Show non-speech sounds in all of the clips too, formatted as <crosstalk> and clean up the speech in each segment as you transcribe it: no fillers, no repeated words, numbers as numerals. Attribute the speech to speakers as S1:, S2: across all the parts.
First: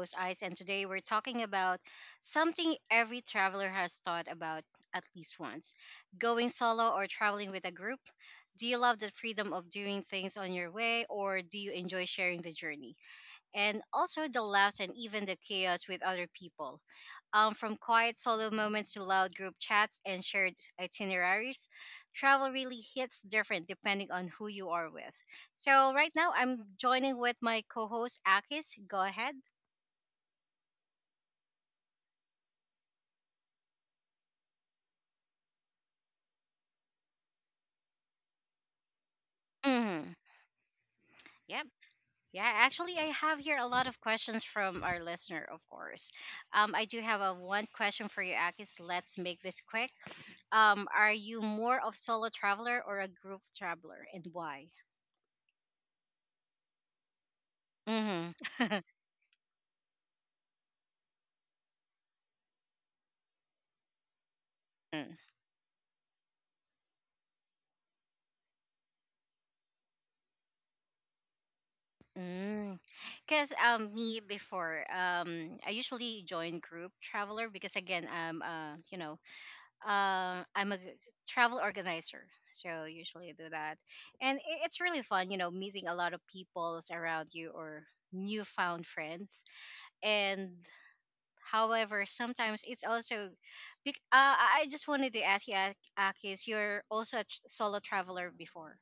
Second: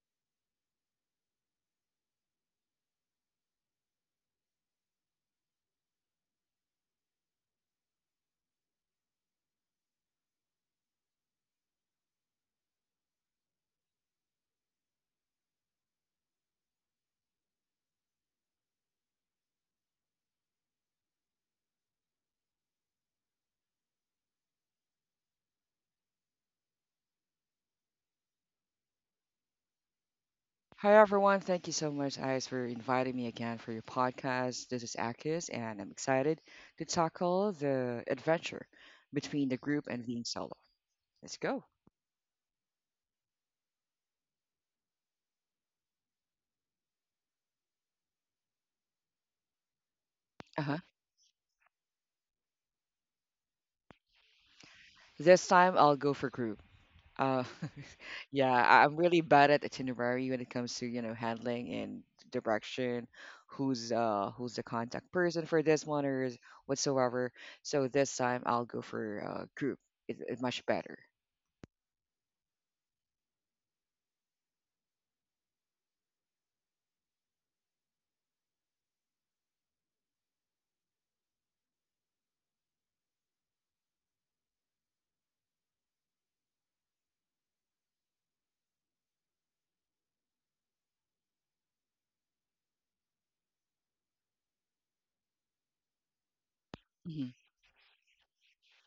S1: host, Ice, and today we're talking about something every traveler has thought about at least once going solo or traveling with a group. Do you love the freedom of doing things on your way, or do you enjoy sharing the journey? And also the laughs and even the chaos with other people. From quiet solo moments to loud group chats and shared itineraries, travel really hits different depending on who you are with. So right now I'm joining with my co-host Akis. Go ahead.
S2: Hi everyone, thank you so much, Ice, for inviting me again for your podcast. This is Akis, and I'm excited to tackle the adventure between the group and
S1: Mm-hmm.
S2: being solo. Let's go.
S1: Yep. Yeah, actually, I have here a lot of questions from our listener, of course. I do have a one question for you, Akis. Let's make this quick.
S2: Uh-huh.
S1: Are you more of solo traveler or a group traveler, and why?
S2: This time I'll go for group. Uh, <laughs> yeah,
S1: Mm-hmm.
S2: I'm really bad at itinerary when it comes to handling and direction, who's the contact
S1: <laughs>
S2: person for this one or whatsoever. So this time I'll go for group. It much better.
S1: Because me before, I usually join group traveler because again, I'm a travel organizer, so usually I do that, and it's really fun, meeting a lot of peoples around you or newfound friends. And however, sometimes it's also, I just wanted to ask you, Akis, you're also a
S2: Mhm.
S1: solo traveler before.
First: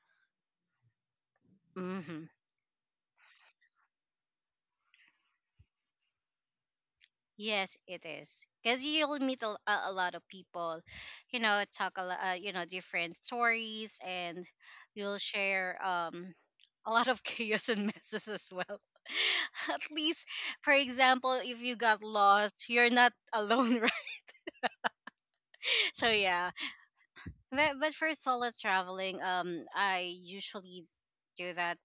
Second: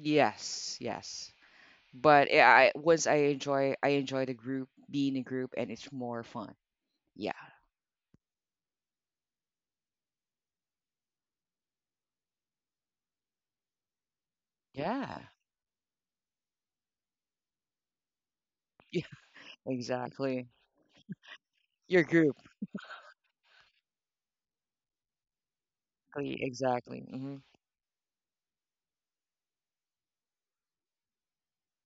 S2: Yes, yes.
S1: Hmm.
S2: But once I enjoy the group, being a group, and it's more fun. Yeah,
S1: Yes, it is. Because you'll meet a lot of people, talk a lot, different stories, and you'll
S2: yeah,
S1: share a lot of <laughs> chaos and messes as well.
S2: <laughs> yeah.
S1: <laughs> At least,
S2: Exactly.
S1: for example, if you
S2: Your
S1: got
S2: group.
S1: lost, you're not alone, <laughs> right? So
S2: Exactly,
S1: yeah,
S2: exactly. Hmm.
S1: but for solo traveling, I usually do that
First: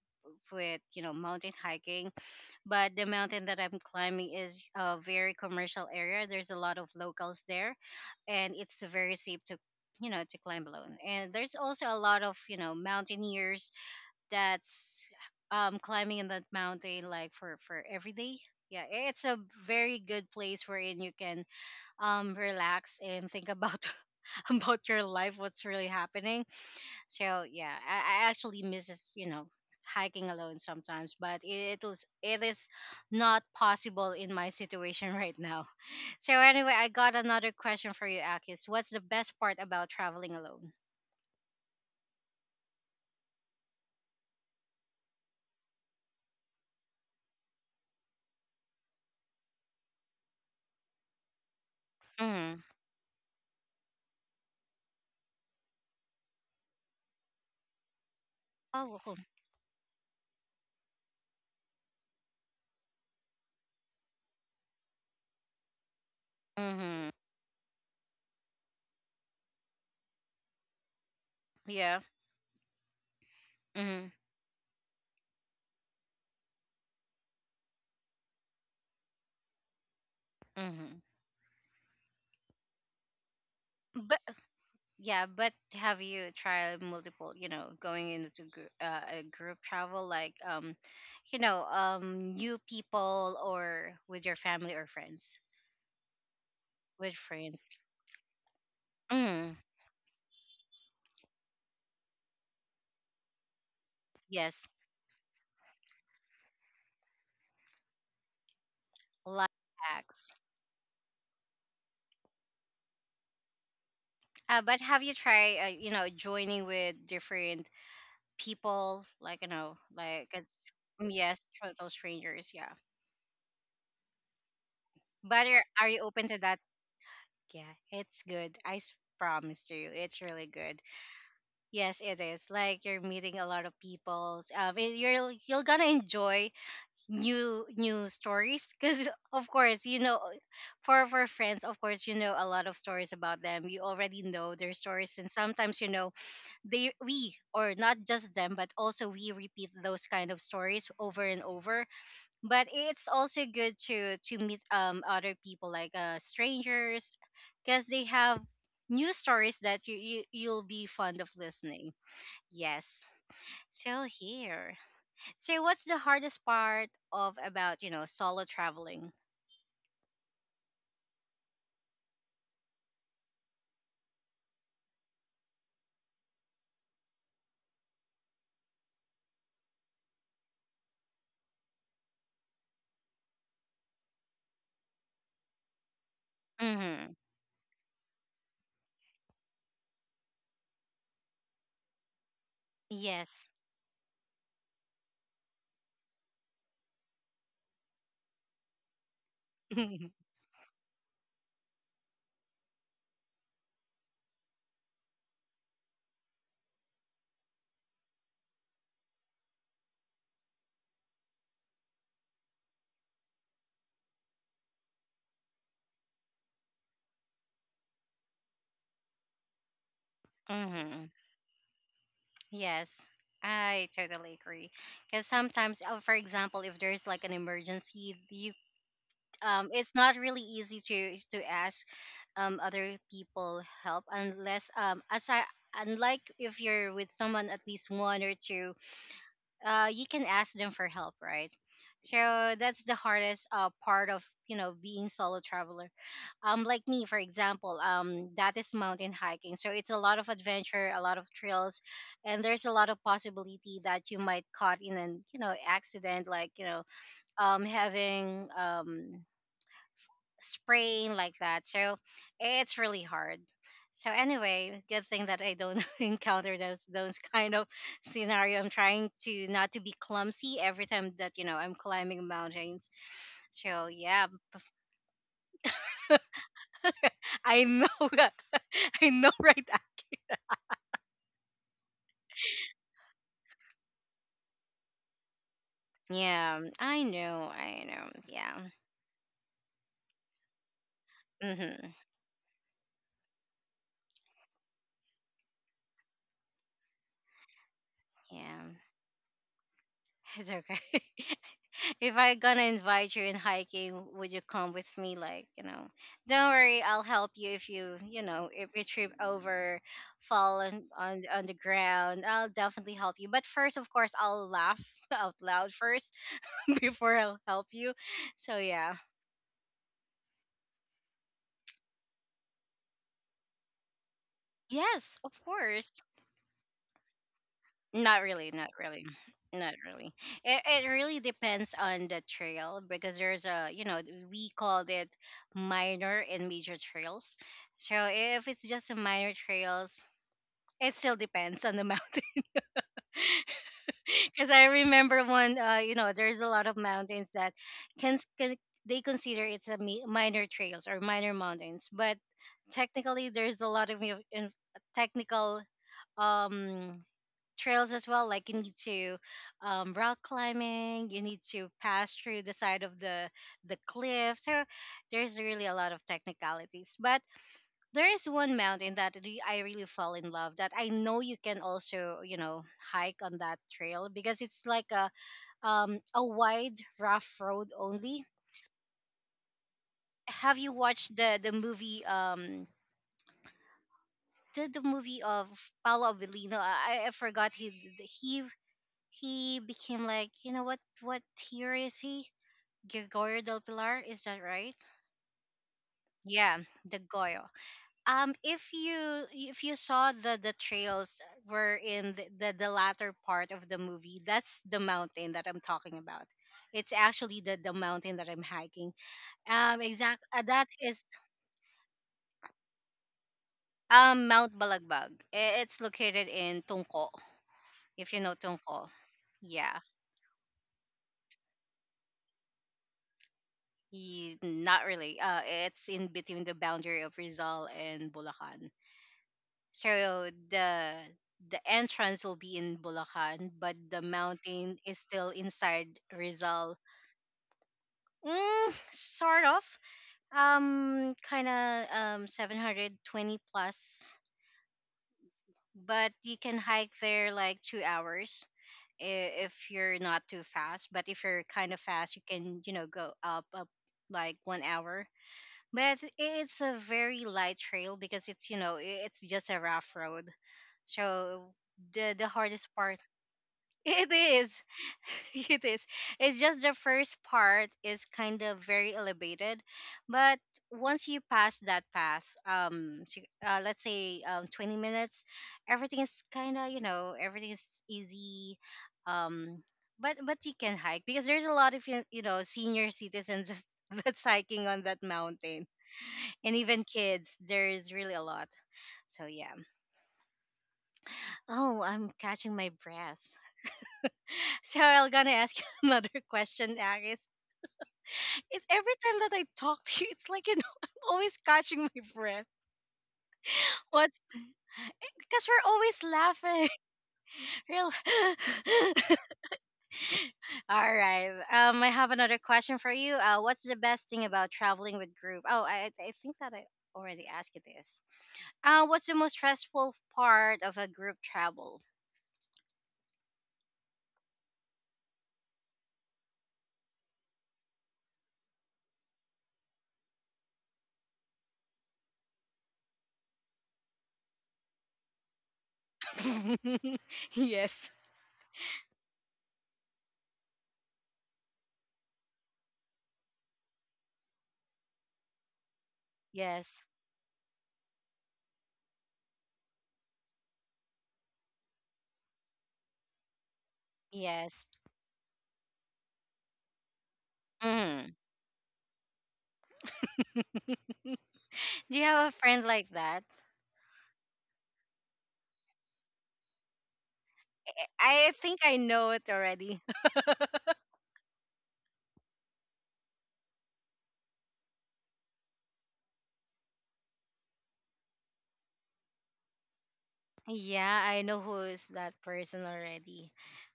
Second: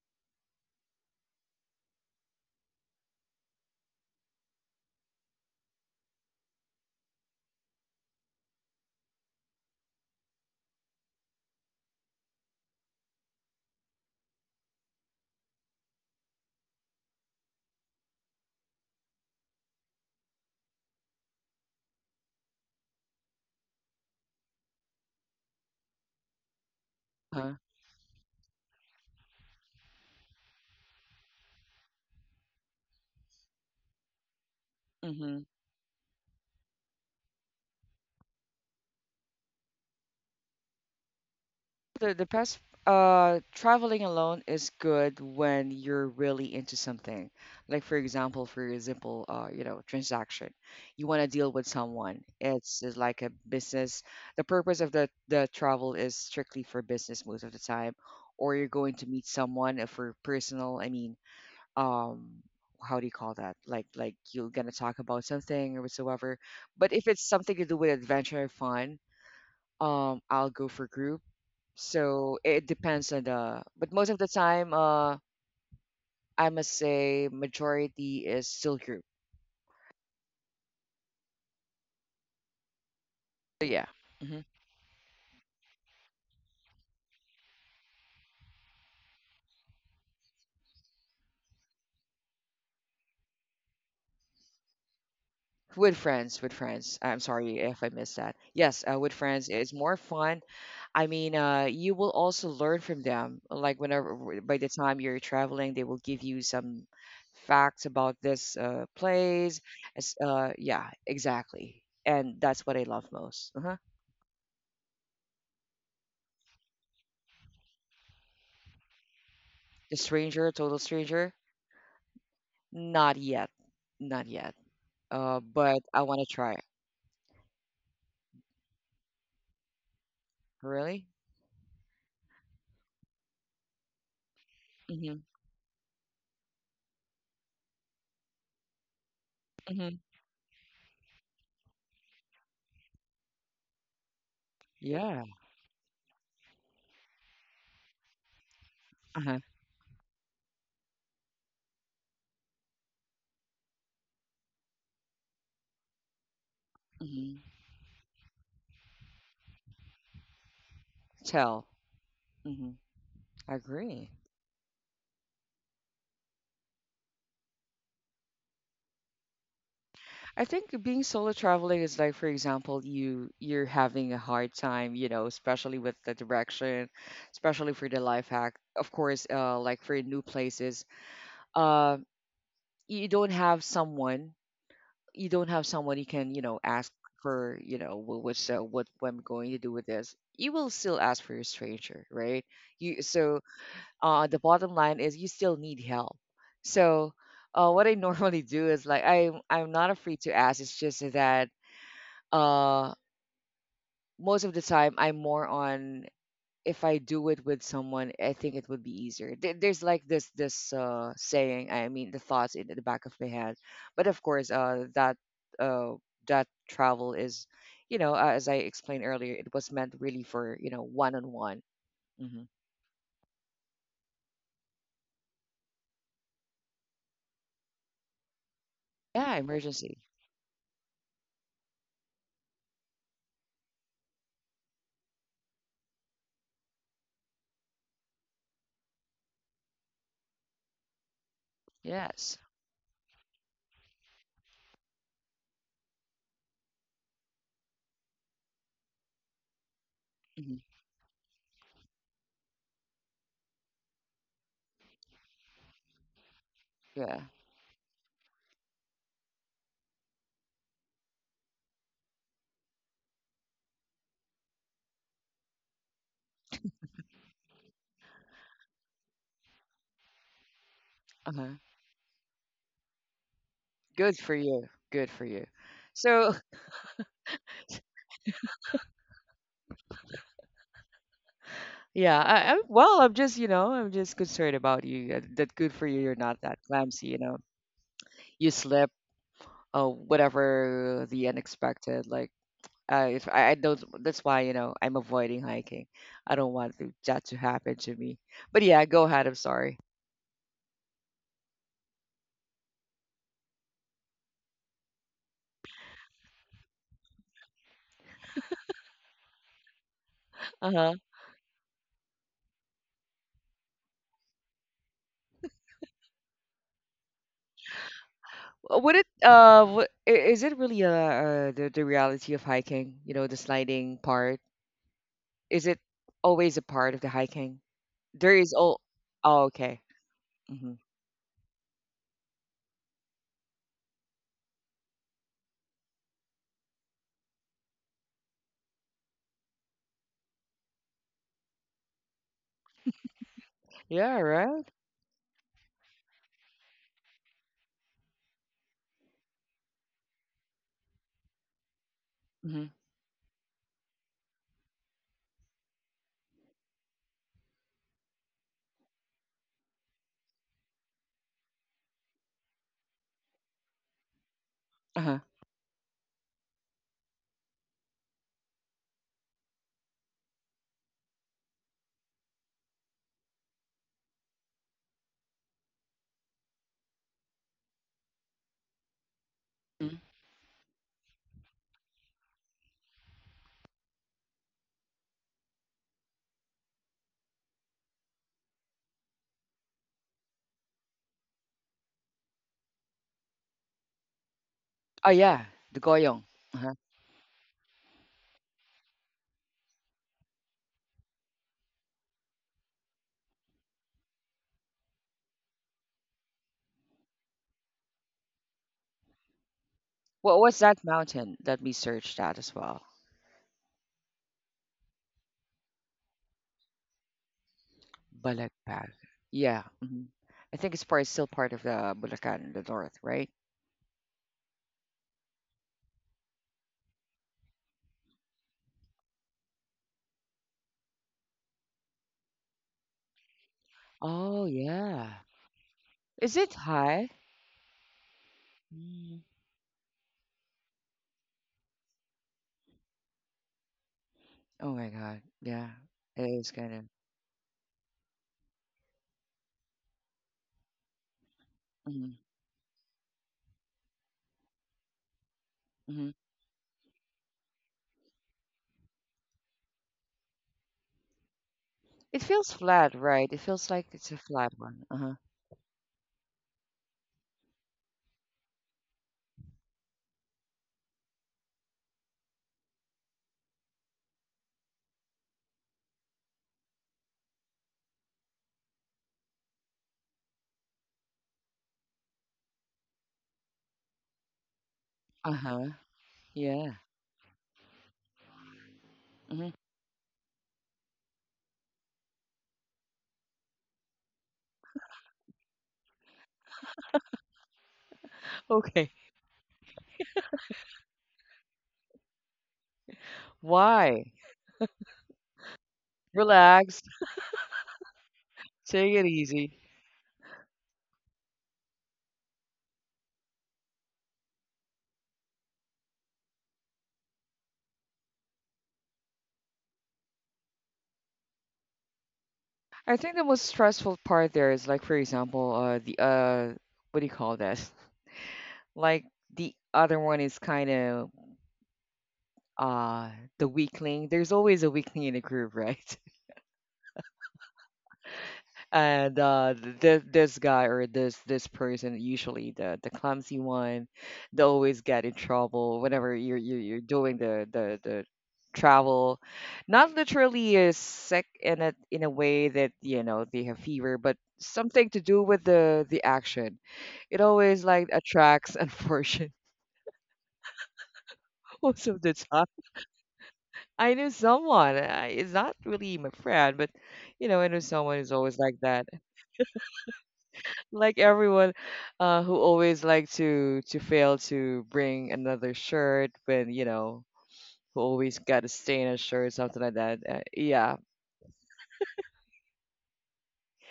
S1: with mountain hiking but the mountain that I'm climbing is a very commercial area. There's a lot of locals there, and it's very safe to you know to climb alone. And there's also a lot of mountaineers that's climbing in that mountain like for every day. Yeah, it's a very good place wherein you can relax and think about <laughs> about your life, what's really happening. So
S2: Huh?
S1: yeah, I actually misses hiking alone sometimes, but it is not possible in my situation right
S2: Hmm.
S1: now. <laughs> So anyway, I got another question for you, Akis. What's the best part about traveling alone?
S2: The best traveling alone is good when you're really into something. Like for example, transaction, you want to deal with someone.
S1: Mm.
S2: It's like a business. The purpose of the travel is strictly for business most of the time, or you're going to
S1: Oh.
S2: meet someone for personal. I mean, um. how do you call that? Like you're gonna talk about something or whatsoever. But if
S1: Mm-hmm.
S2: it's something to do with adventure and fun, I'll go for group,
S1: Yeah.
S2: so it depends on the but
S1: Mm-hmm.
S2: most of the time I must say majority is still group,
S1: Mm-hmm.
S2: so yeah.
S1: But
S2: Hmm.
S1: yeah, but have you tried multiple? You know, going into a group travel like new people or with your family or friends.
S2: With friends,
S1: With
S2: I'm sorry
S1: friends.
S2: if I missed that. Yes, with friends
S1: Mm,
S2: it's more fun. I mean, you will also learn from them. Like whenever by the
S1: yes,
S2: time you're traveling they will give you some facts about this
S1: life
S2: place. It's,
S1: hacks.
S2: yeah, exactly, and that's what I love most. Uh-huh.
S1: But have you tried, joining with different people, like
S2: The
S1: like
S2: stranger,
S1: it's,
S2: total
S1: mm,
S2: stranger.
S1: yes, total strangers, yeah.
S2: Not yet. Not yet.
S1: But are,
S2: But
S1: are you
S2: I want to
S1: open to
S2: try
S1: that?
S2: it.
S1: Yeah, it's good. I promise to you, it's really good.
S2: Really?
S1: Yes, it is. Like you're meeting a lot of people. And
S2: Mm-hmm.
S1: you're gonna enjoy new stories because of course
S2: Mm-hmm.
S1: for friends of course a lot of stories about them you already know their stories
S2: Yeah.
S1: and sometimes they we or not just them but also we
S2: Uh-huh.
S1: repeat those kind of stories over and over but it's also good to meet other people like strangers
S2: Mm-hmm.
S1: because they have new stories that you'll be fond of
S2: Tell.
S1: listening.
S2: Mm-hmm.
S1: Yes.
S2: I
S1: So
S2: agree.
S1: here, so what's the hardest part of about, solo traveling?
S2: I think being solo traveling is like, for example, you're having a hard time, you know, especially with the direction, especially for the life hack. Of course, like for new places, uh, you don't have someone, you don't have someone you can, you know, ask
S1: Mhm.
S2: for, you know, what I'm going to do with this. You will still ask for a stranger, right? You so
S1: Yes.
S2: the bottom line is you still need help. So what I <laughs> normally do is like I'm not afraid
S1: <laughs>
S2: to ask. It's just that uh, most of the time I'm more on, if I do it with someone, I think it would be easier. There's like this saying. I mean, the thoughts in the back of my head, but of course, uh, that travel is, you know, as I explained earlier, it was meant really for
S1: Mm-hmm.
S2: one on one.
S1: Yes, I totally agree. Because sometimes, for example, if there's like an emergency, you
S2: Yeah,
S1: it's
S2: emergency.
S1: not really easy to ask other people help unless as I unlike if you're with someone at least one or two, you can ask them for help, right?
S2: Yes.
S1: So that's the hardest part of being solo traveler like me for example that is mountain hiking, so it's a lot of
S2: Hmm.
S1: adventure, a lot of trails, and there's a lot of possibility that you might caught in an accident, like
S2: Yeah.
S1: having sprain like that. So it's really hard. So anyway, good thing that I don't <laughs> encounter those kind of scenario. I'm trying to not to be clumsy every time that
S2: Uh-huh.
S1: I'm climbing mountains, so
S2: Good
S1: yeah,
S2: for you. Good for you. So <laughs>
S1: I know <laughs> that I know, right?
S2: yeah, I well, I'm just concerned about you. That good for you. You're not that
S1: Yeah, I
S2: clumsy. You know,
S1: know, I know.
S2: you
S1: Yeah.
S2: slip. Oh whatever the
S1: Mhm.
S2: unexpected. Like if I don't. That's why I'm avoiding hiking. I don't want to, that to happen to me. But
S1: Yeah.
S2: yeah, go ahead. I'm sorry.
S1: <laughs> It's okay. <laughs> If I gonna invite you in hiking, would you come with me? Like, don't worry, I'll help you if you trip over, fall
S2: Uh
S1: on
S2: huh.
S1: on, on the ground, I'll definitely help you. But first, of course, I'll laugh <laughs> out loud first <laughs> before I'll help you. So
S2: Would
S1: yeah.
S2: it uh? What, is it really the reality of hiking? You know, the sliding part.
S1: Yes, of
S2: Is it
S1: course.
S2: always a part of the hiking?
S1: Not
S2: There
S1: really,
S2: is
S1: not
S2: all.
S1: really,
S2: Oh,
S1: not
S2: okay.
S1: really. It,
S2: Hmm.
S1: it really depends on the trail because there's we called it minor and major trails. So if it's just a minor trails, it still depends on the mountain. <laughs>
S2: Yeah,
S1: Because I
S2: right?
S1: remember one, there's a lot of mountains that can they consider it's a minor trails or minor mountains, but
S2: Hmm.
S1: technically there's a lot of technical um trails as well. Like you need to rock climbing, you need to pass through the side of the cliff. So
S2: Uh-huh.
S1: there's really a lot of technicalities. But there is one mountain that I really fall in love. That I know you can also hike on that trail because it's like a wide rough road only.
S2: Mhm.
S1: Have you watched the movie? The movie of Paolo Avellino. I forgot he he he became like, what year is he? Gregorio del Pilar, is that right?
S2: Oh, yeah, the Goyong.
S1: Yeah,
S2: Uh-huh.
S1: the Goyo. If you saw the trails were in the latter part of the movie, that's the mountain that I'm talking about. It's actually the mountain that I'm hiking. Exact
S2: What was
S1: that
S2: that
S1: is
S2: mountain? Let me search that as well.
S1: Mount Balagbag. It's located in Tungko. If you know Tungko,
S2: Balakpak. Yeah.
S1: yeah.
S2: Hmm. I think it's still part of the Bulacan, the north, right?
S1: Not really. It's in between the boundary of Rizal and Bulacan. So the entrance will be in Bulacan, but the
S2: Oh,
S1: mountain is
S2: yeah.
S1: still inside
S2: Is it
S1: Rizal.
S2: high?
S1: Mm,
S2: Mm.
S1: sort of. Kind of 720 plus,
S2: Oh my God. Yeah.
S1: but
S2: It
S1: you
S2: is
S1: can
S2: kind of.
S1: hike there like 2 hours if you're not too fast. But if you're kind of fast,
S2: Hmm.
S1: you can go up like 1 hour, but
S2: Hmm.
S1: it's a very light trail because it's you know I- it's just a rough road. So the
S2: It
S1: the
S2: feels
S1: hardest
S2: flat,
S1: part
S2: right? It feels
S1: <laughs>
S2: like
S1: it
S2: it's a flat
S1: is
S2: one. Uh-huh.
S1: <laughs> it is it's just the first part is kind of very elevated, but once you pass that path to, let's say 20 minutes, everything is kind of everything is easy, um but you can hike because there's a lot of senior citizens <laughs> just that's hiking on that
S2: Uh-huh.
S1: mountain, and
S2: Yeah.
S1: even kids, there's really a lot. So yeah. Oh, I'm catching my breath. <laughs> So I'm gonna ask you <laughs> another question, Aris. It's
S2: Okay.
S1: every time that I talk to you it's like <laughs> I'm always catching my breath.
S2: Why?
S1: What's Because we're always laughing.
S2: Relax.
S1: <laughs> Real.
S2: Take it easy.
S1: <laughs> All right, I have another question for you. What's the best thing about traveling with group? Oh, I think that I already asked you this. What's the most stressful part of a group travel?
S2: I think the most stressful part there is like, for example, the what do you call this? Like the other one is kind of uh the weakling. There's always a weakling in a group, <laughs> right?
S1: <laughs> Yes.
S2: And this guy or this person, usually the clumsy one, they always get in trouble whenever you're
S1: Yes.
S2: doing the travel. Not literally is sick in it in a way that they have fever, but
S1: Yes.
S2: something to do with the action. It always like
S1: Mm.
S2: attracts unfortunate <laughs> most
S1: <laughs> Do
S2: of
S1: you
S2: the
S1: have a
S2: time.
S1: friend like that?
S2: I knew someone. It's not really my friend, but I knew someone who's
S1: I
S2: always like
S1: think I
S2: that.
S1: know it already. <laughs>
S2: Like everyone, who always like to fail to bring another shirt, when you know, who always got a stain on shirt, something like that. Yeah,
S1: Yeah, I know who is that person already.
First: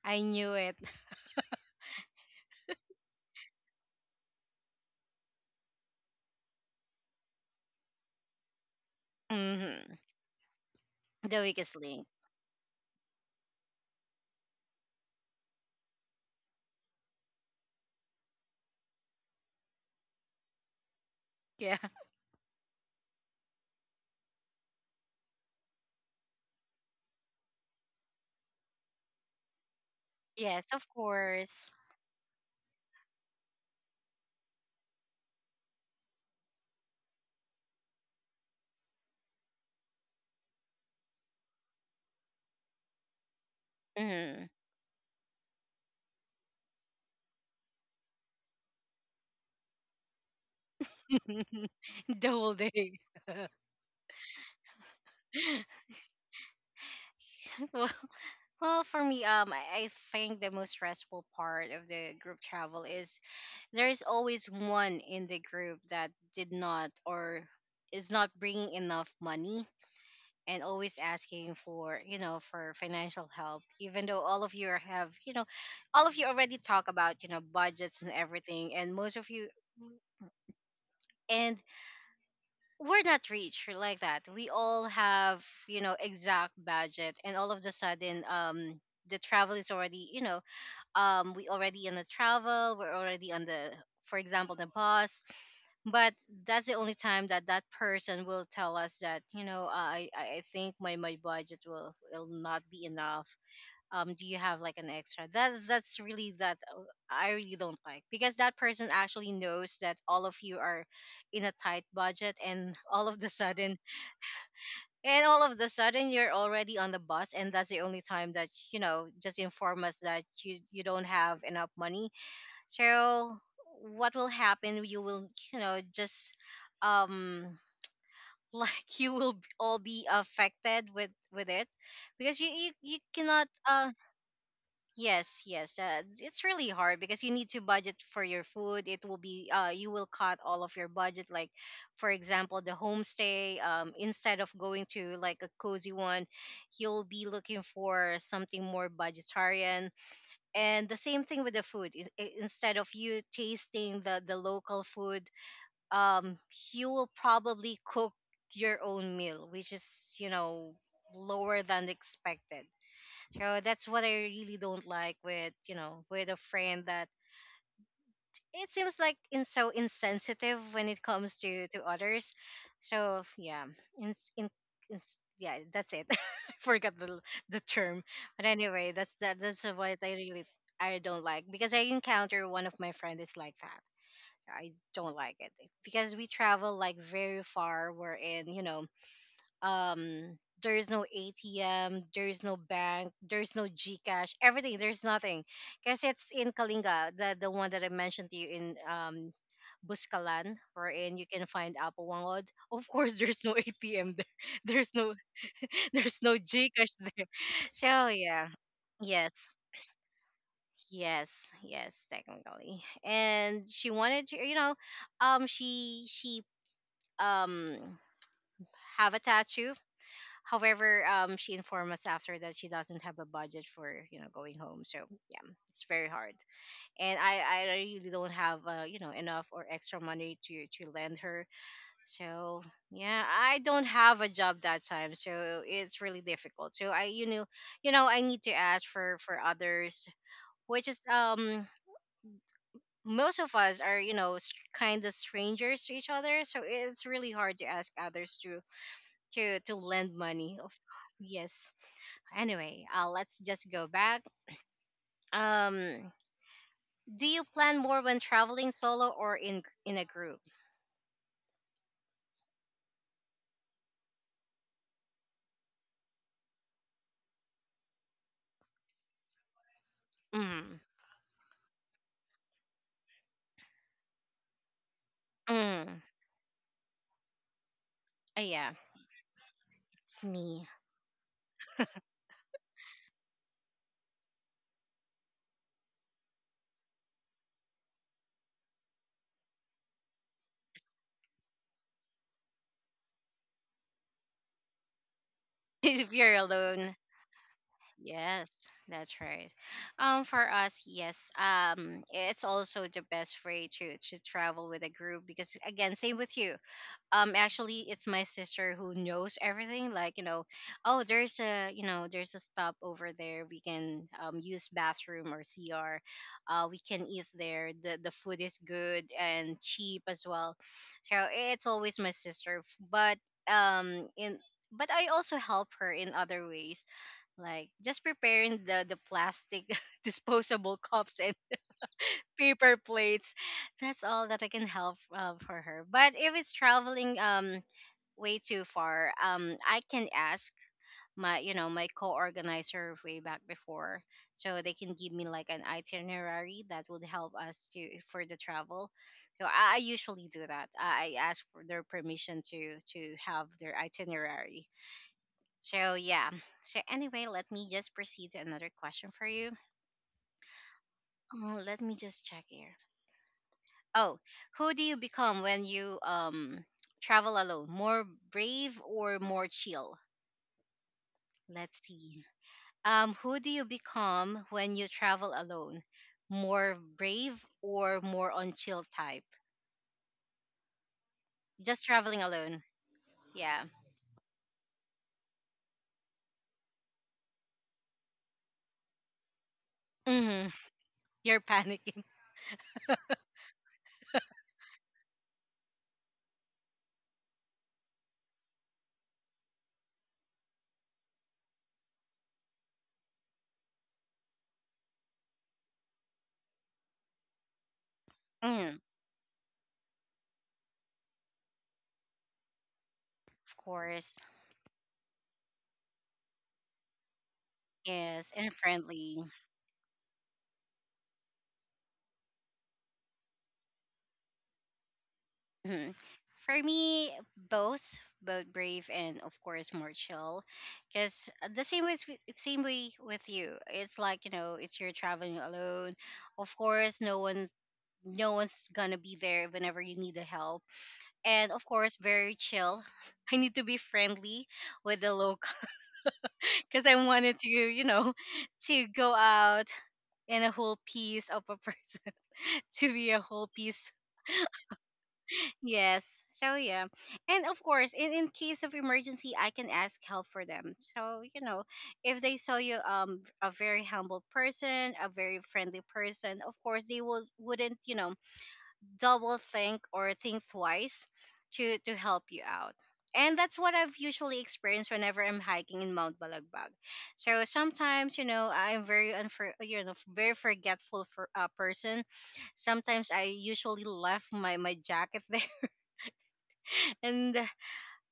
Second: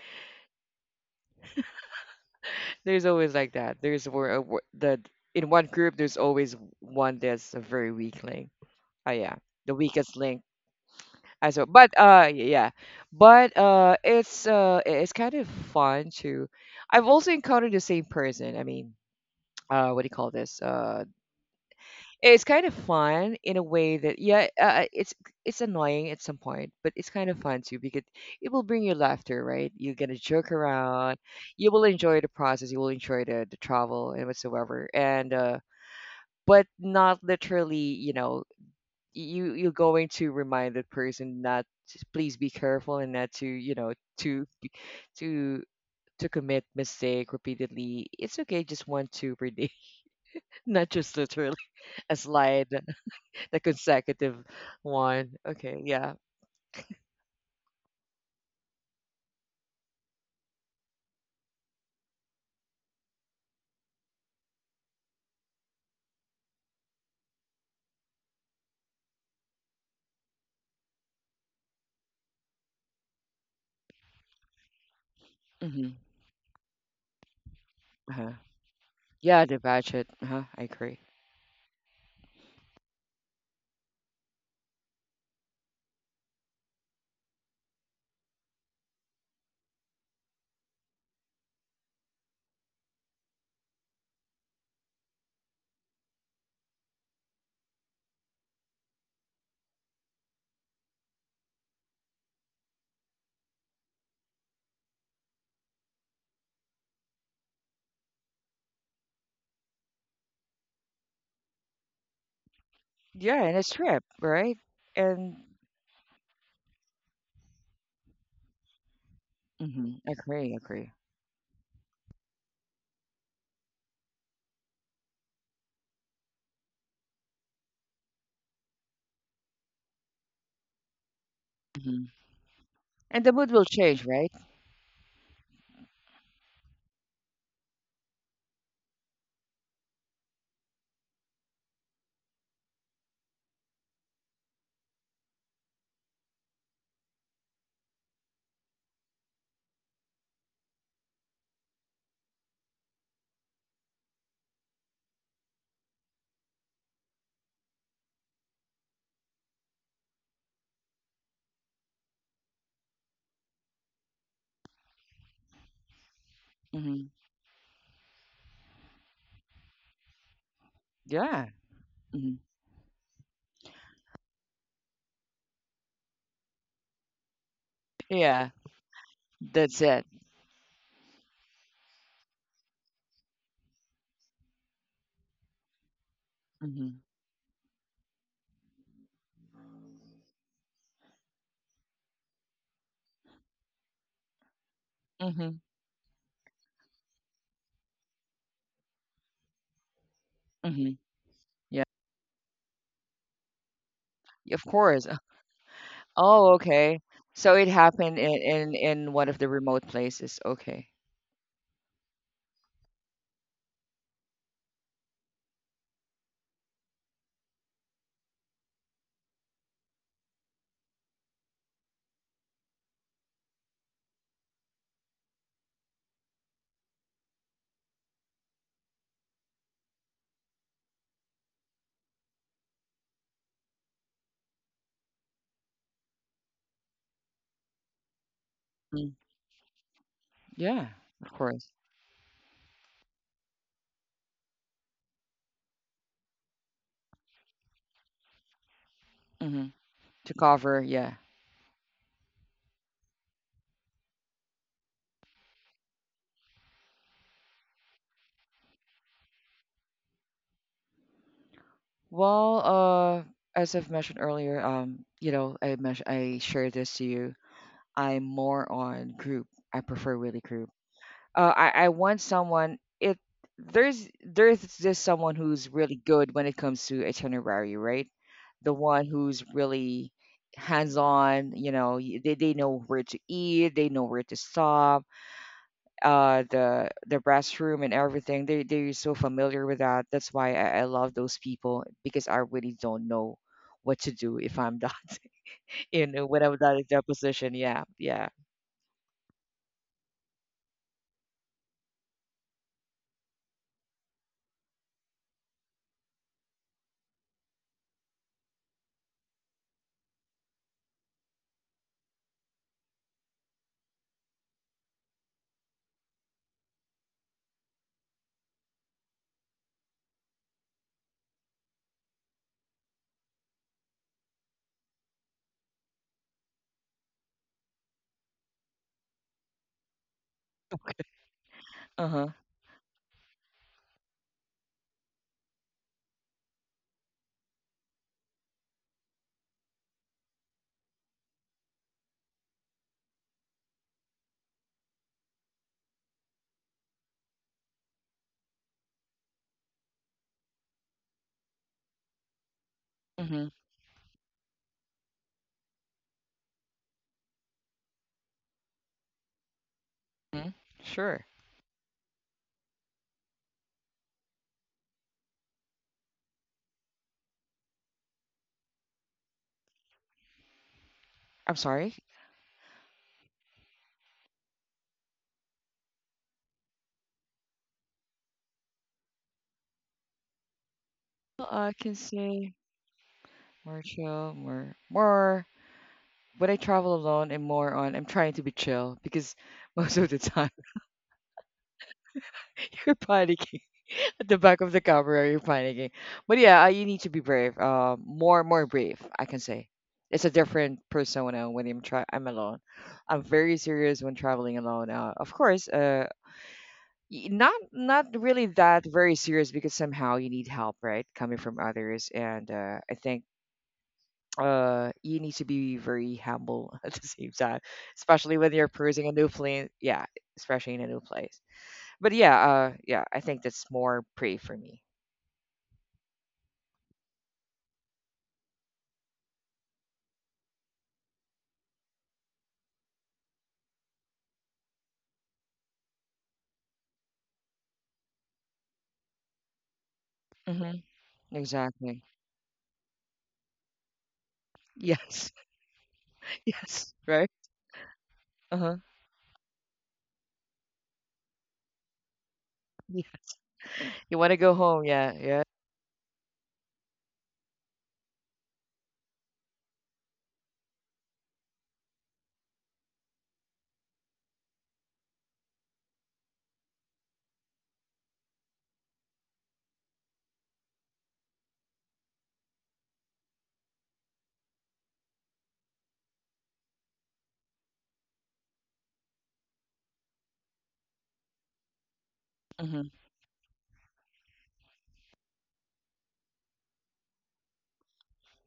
S1: I knew it. <laughs>
S2: there's always like that. There's where wh- the In one group there's always one that's a very weak link. Oh yeah, the
S1: Hmm.
S2: weakest link
S1: The
S2: as well.
S1: weakest
S2: But
S1: link.
S2: yeah, but it's kind of fun to, I've also encountered the same person. I mean, <tsk> what do you call this.
S1: Yeah.
S2: It's kind of fun in a way that yeah, it's annoying at some point, but it's kind of fun too because it will bring you laughter, right? You're gonna joke
S1: Yes, of
S2: around, you
S1: course.
S2: will enjoy the process, you will enjoy the travel and whatsoever, and but not literally, you know, you're going to remind the person, not to- please be careful, and not to you know to
S1: Hmm.
S2: to to commit mistake repeatedly. It's okay, just 1 2 per day, <laughs> not just literally
S1: <laughs>
S2: a
S1: The whole
S2: slide.
S1: day.
S2: The
S1: <laughs>
S2: consecutive one. Okay, yeah.
S1: <laughs> well, well, for me, I think the most stressful part of the group travel is there's always one in the group that did not or is not bringing enough money and always asking for for financial help even though all of you are- have
S2: Hmm.
S1: all of you already talk about budgets and
S2: Uh-huh.
S1: everything, and most of
S2: Yeah,
S1: you
S2: the budget. Uh-huh. I agree.
S1: and we're not rich like that. We all have exact budget, and all of the sudden the travel is already we already in the travel, we're already on the, for example, the bus, but that's the only time that that person will tell us that I think my budget will not be enough. Do you have like an extra? That's really that I really don't like, because that person actually knows that all of you are in a tight budget, and <laughs> all of the
S2: Yeah, and it's
S1: sudden,
S2: trip, right?
S1: and
S2: And
S1: all of the sudden you're already on the bus, and that's the only time that just inform
S2: mm-hmm.
S1: us that
S2: Agree,
S1: you
S2: agree.
S1: don't have enough money. So what will happen? You will, you know, just um <laughs> like you will all be affected with it,
S2: Hmm.
S1: because you
S2: And the
S1: cannot
S2: mood will change, right?
S1: yes, yes, it's really hard because you need to budget for your food. It will be you will cut all of your budget, like, for example, the homestay. Instead of going to like a cozy one, you'll be looking for something more budgetarian. And the same thing with the food instead of you tasting the local food, um you will probably cook your own meal, which is, you know, lower than expected. So that's what I really don't like, with with a friend
S2: Hmm.
S1: that it seems like in so insensitive when it comes
S2: Yeah.
S1: to
S2: Hmm.
S1: others. So yeah. in, in, in Yeah, that's it. <laughs> I forgot the the term, but
S2: Yeah.
S1: anyway, that's that's
S2: That's
S1: what
S2: it.
S1: I really, I don't like, because I encounter one of my friends is like that. I don't like it because we
S2: Mm-hmm.
S1: travel like very far. We're in, you know, there's no ATM, there's no bank, there's no GCash, everything, there's
S2: Hmm.
S1: nothing, because it's in Kalinga, the one that I mentioned to you in
S2: Hmm.
S1: Buscalan,
S2: Hmm.
S1: wherein you can
S2: Yeah,
S1: find Apple Wangod. <laughs> Of course, there's no ATM there.
S2: of
S1: <laughs> There's
S2: course.
S1: no,
S2: <laughs>
S1: <laughs> there's no
S2: Oh, okay.
S1: GCash there.
S2: So it
S1: So
S2: happened in
S1: yeah,
S2: in, in one of
S1: yes,
S2: the remote places. Okay.
S1: yes, yes, technically. And she wanted to, you know, she um have a tattoo. However, she informed us after that she doesn't have a budget for, you know, going home. So yeah, it's very hard. And I really don't have you know, enough or extra money to lend her. So yeah, I don't have a job that time, so it's really difficult. So I, you know, I need to ask
S2: Mm.
S1: for others,
S2: Yeah,
S1: which is,
S2: of course.
S1: um, most of us are, you know, kind of strangers to each other, so it's really hard to ask others to
S2: Hmm.
S1: to lend
S2: To
S1: money. Of,
S2: cover, yeah.
S1: yes. Anyway, let's just go back. Um, do you plan more when traveling solo or in a group?
S2: Well, as I've mentioned earlier, I mentioned I shared this to you. I'm more on group. I prefer really group.
S1: Mm,
S2: I want someone. It there's just someone who's really
S1: mm,
S2: good when it comes to itinerary, right? The
S1: yeah,
S2: one who's really
S1: it's me.
S2: hands on. You know, they know where to eat. They know where to stop the restroom and everything. They're so familiar with that, that's why I love those people because I really don't know what to do if I'm not
S1: <laughs>
S2: <laughs> in
S1: If you're
S2: when I'm not in
S1: alone.
S2: their position, yeah, yeah.
S1: Yes, that's right. For us, yes, it's also the best way to travel with a group, because again, same with you. Actually, it's my sister who knows everything. Like, you know, oh, there's a, you know, there's a stop over there. We can use bathroom or CR. We can eat there. The food is good and cheap as well. So it's always my sister, but in. But I also help her in other ways, like just preparing the plastic <laughs> disposable cups and
S2: Uh-huh.
S1: <laughs> paper plates. That's all that I can help for her. But if it's traveling way too far, I can ask my, you know, my co-organizer way back before, so they can give me like an itinerary that would help us to for the travel. So I usually do that. I ask for their permission to
S2: Mm-hmm.
S1: have their itinerary. So yeah. So anyway, let me just proceed to another question for you.
S2: Hmm. Sure.
S1: Oh, let me just check here. Oh, who do you become when you travel alone? More brave or more chill?
S2: I'm
S1: Let's
S2: sorry.
S1: see. Who do you become when you travel alone? More brave or more on chill type?
S2: Well, I
S1: Just
S2: can
S1: traveling
S2: say
S1: alone. Yeah.
S2: more chill, more more when I travel alone, and more on I'm trying to be chill because <laughs> most of the time
S1: Mm-hmm. <laughs> You're panicking.
S2: <laughs> you're panicking. At the back of the camera, you're panicking. But yeah, you need to be brave. More, more brave, I can say. It's a different persona when I'm alone. I'm very serious when traveling alone. Of course, not really
S1: Mm,
S2: that very serious because somehow you need help, right? Coming from others, and I think
S1: of course.
S2: you need to be very humble <laughs> at the same time,
S1: Yes,
S2: especially when
S1: and
S2: you're cruising a
S1: friendly.
S2: new place. Yeah, especially in a new place. But yeah, yeah, I think that's more brave for me.
S1: Mhm. For me, both, both brave and of course more chill, because the same way, same way with you. It's like, you know, it's you're traveling alone. Of course, no one's gonna be there whenever you need the help,
S2: Mm-hmm.
S1: and of course,
S2: Exactly.
S1: very chill. <laughs> I need to be friendly with the
S2: Yes. <laughs>
S1: local. <laughs> Because
S2: Yes.
S1: I
S2: Right?
S1: wanted to, you know, <laughs>
S2: Uh-huh.
S1: to go out in a whole piece of a person, <laughs> to
S2: Yeah.
S1: be a whole piece.
S2: You want to go home. Yeah. Yeah.
S1: Yes. So yeah. And of course, in case of emergency, I can ask help for them. So, you know, if they saw you, um, a very humble person, a very friendly person, of course, they will wouldn't, you know, double think or think twice to help you out. And that's what I've usually experienced whenever I'm hiking in Mount Balagbag. So sometimes, you know, I'm very you know, very forgetful for a person.
S2: Mm-hmm.
S1: Sometimes I usually left my jacket <laughs> there, and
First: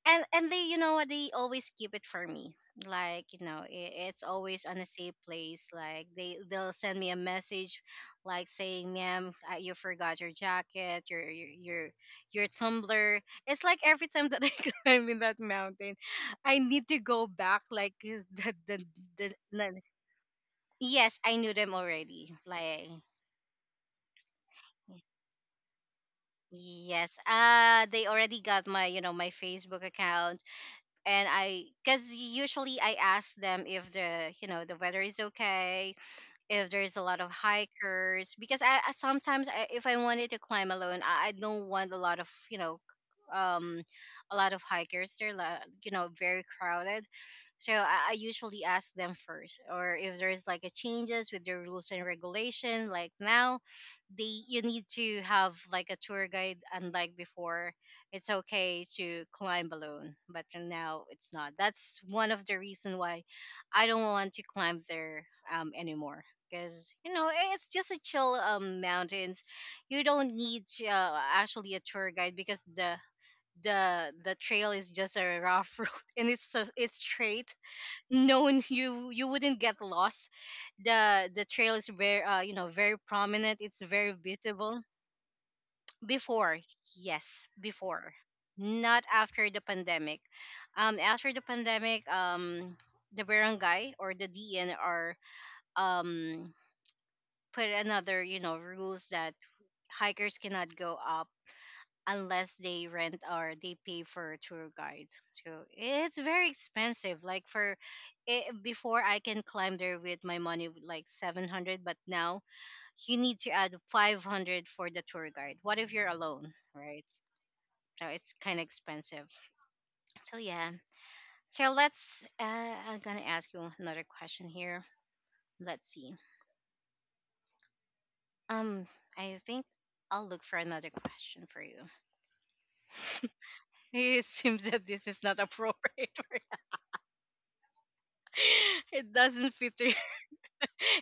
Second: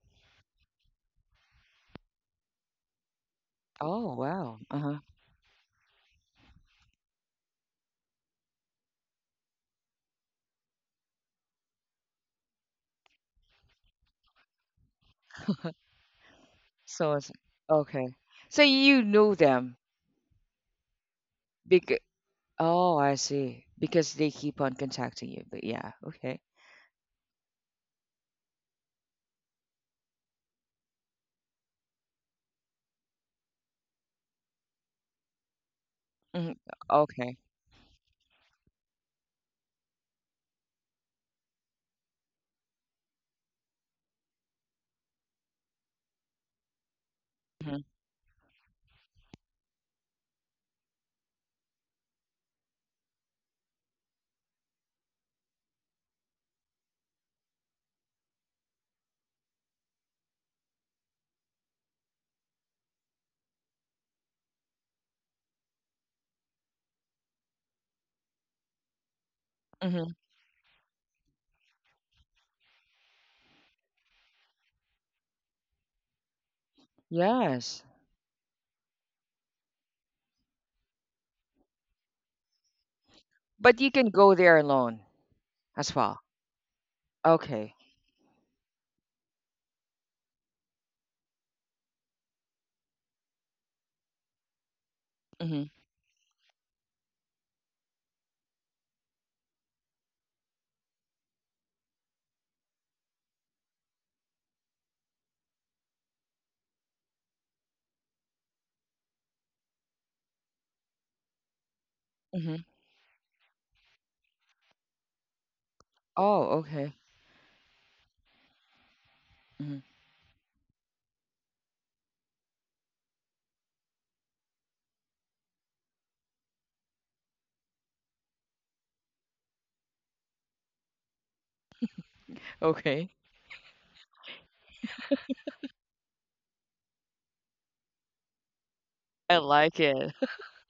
S1: and they, you know what, they always keep it for me, like, you know,
S2: Oh,
S1: it's
S2: wow.
S1: always on a
S2: Uh-huh.
S1: safe place. Like, they'll send me a message like saying ma'am, you forgot your jacket, your your tumbler. It's like every time that <laughs> I climb in that mountain, I need to go
S2: So it's
S1: back, like <laughs> the,
S2: okay.
S1: the,
S2: So you
S1: the,
S2: know
S1: the
S2: them
S1: yes, I knew them
S2: because
S1: already, like,
S2: oh, I see. Because they keep on contacting you. But yeah, okay.
S1: yes. Uh, they already got my, you know, my Facebook account, and I, because usually I ask them if the, you know, the weather is okay, if
S2: Hmm.
S1: there's a lot of
S2: Okay.
S1: hikers, because I sometimes if I wanted to climb alone, I don't want a lot of, you know, um a lot of hikers. They're you know, very crowded. So I
S2: Hmm.
S1: usually ask them first, or if there's like a changes with the rules and regulation, like, now they, you need to have like a tour guide, unlike before. It's okay to climb alone, but now it's not. That's one of the reason why I don't want to climb there, anymore, because, you know, it's just a chill mountains. You don't
S2: Hmm.
S1: need, actually, a tour guide, because the the trail is just a rough <laughs> road, and it's a, it's straight.
S2: Yes.
S1: No one, you wouldn't get lost. The trail is very, you know, very prominent. It's very
S2: But you can go
S1: visible
S2: there alone as
S1: before,
S2: well.
S1: yes,
S2: Okay.
S1: before, not after the pandemic. After the pandemic, the barangay or the DNR,
S2: Hmm.
S1: um, put another, you know, rules that hikers cannot go up unless they rent or they pay for tour guides. So it's very expensive. Like for it, before I can climb there with my money with like 700, but now
S2: Hmm.
S1: you need to add 500 for the tour guide. What if you're alone,
S2: Oh,
S1: right?
S2: okay.
S1: So it's kind of expensive.
S2: Hmm.
S1: So yeah. So let's, I'm going to ask you another question here. Let's see. Um, I think I'll look for another question for you.
S2: Okay.
S1: It seems that this is not appropriate. For <laughs> it doesn't
S2: I
S1: fit. To you.
S2: like it.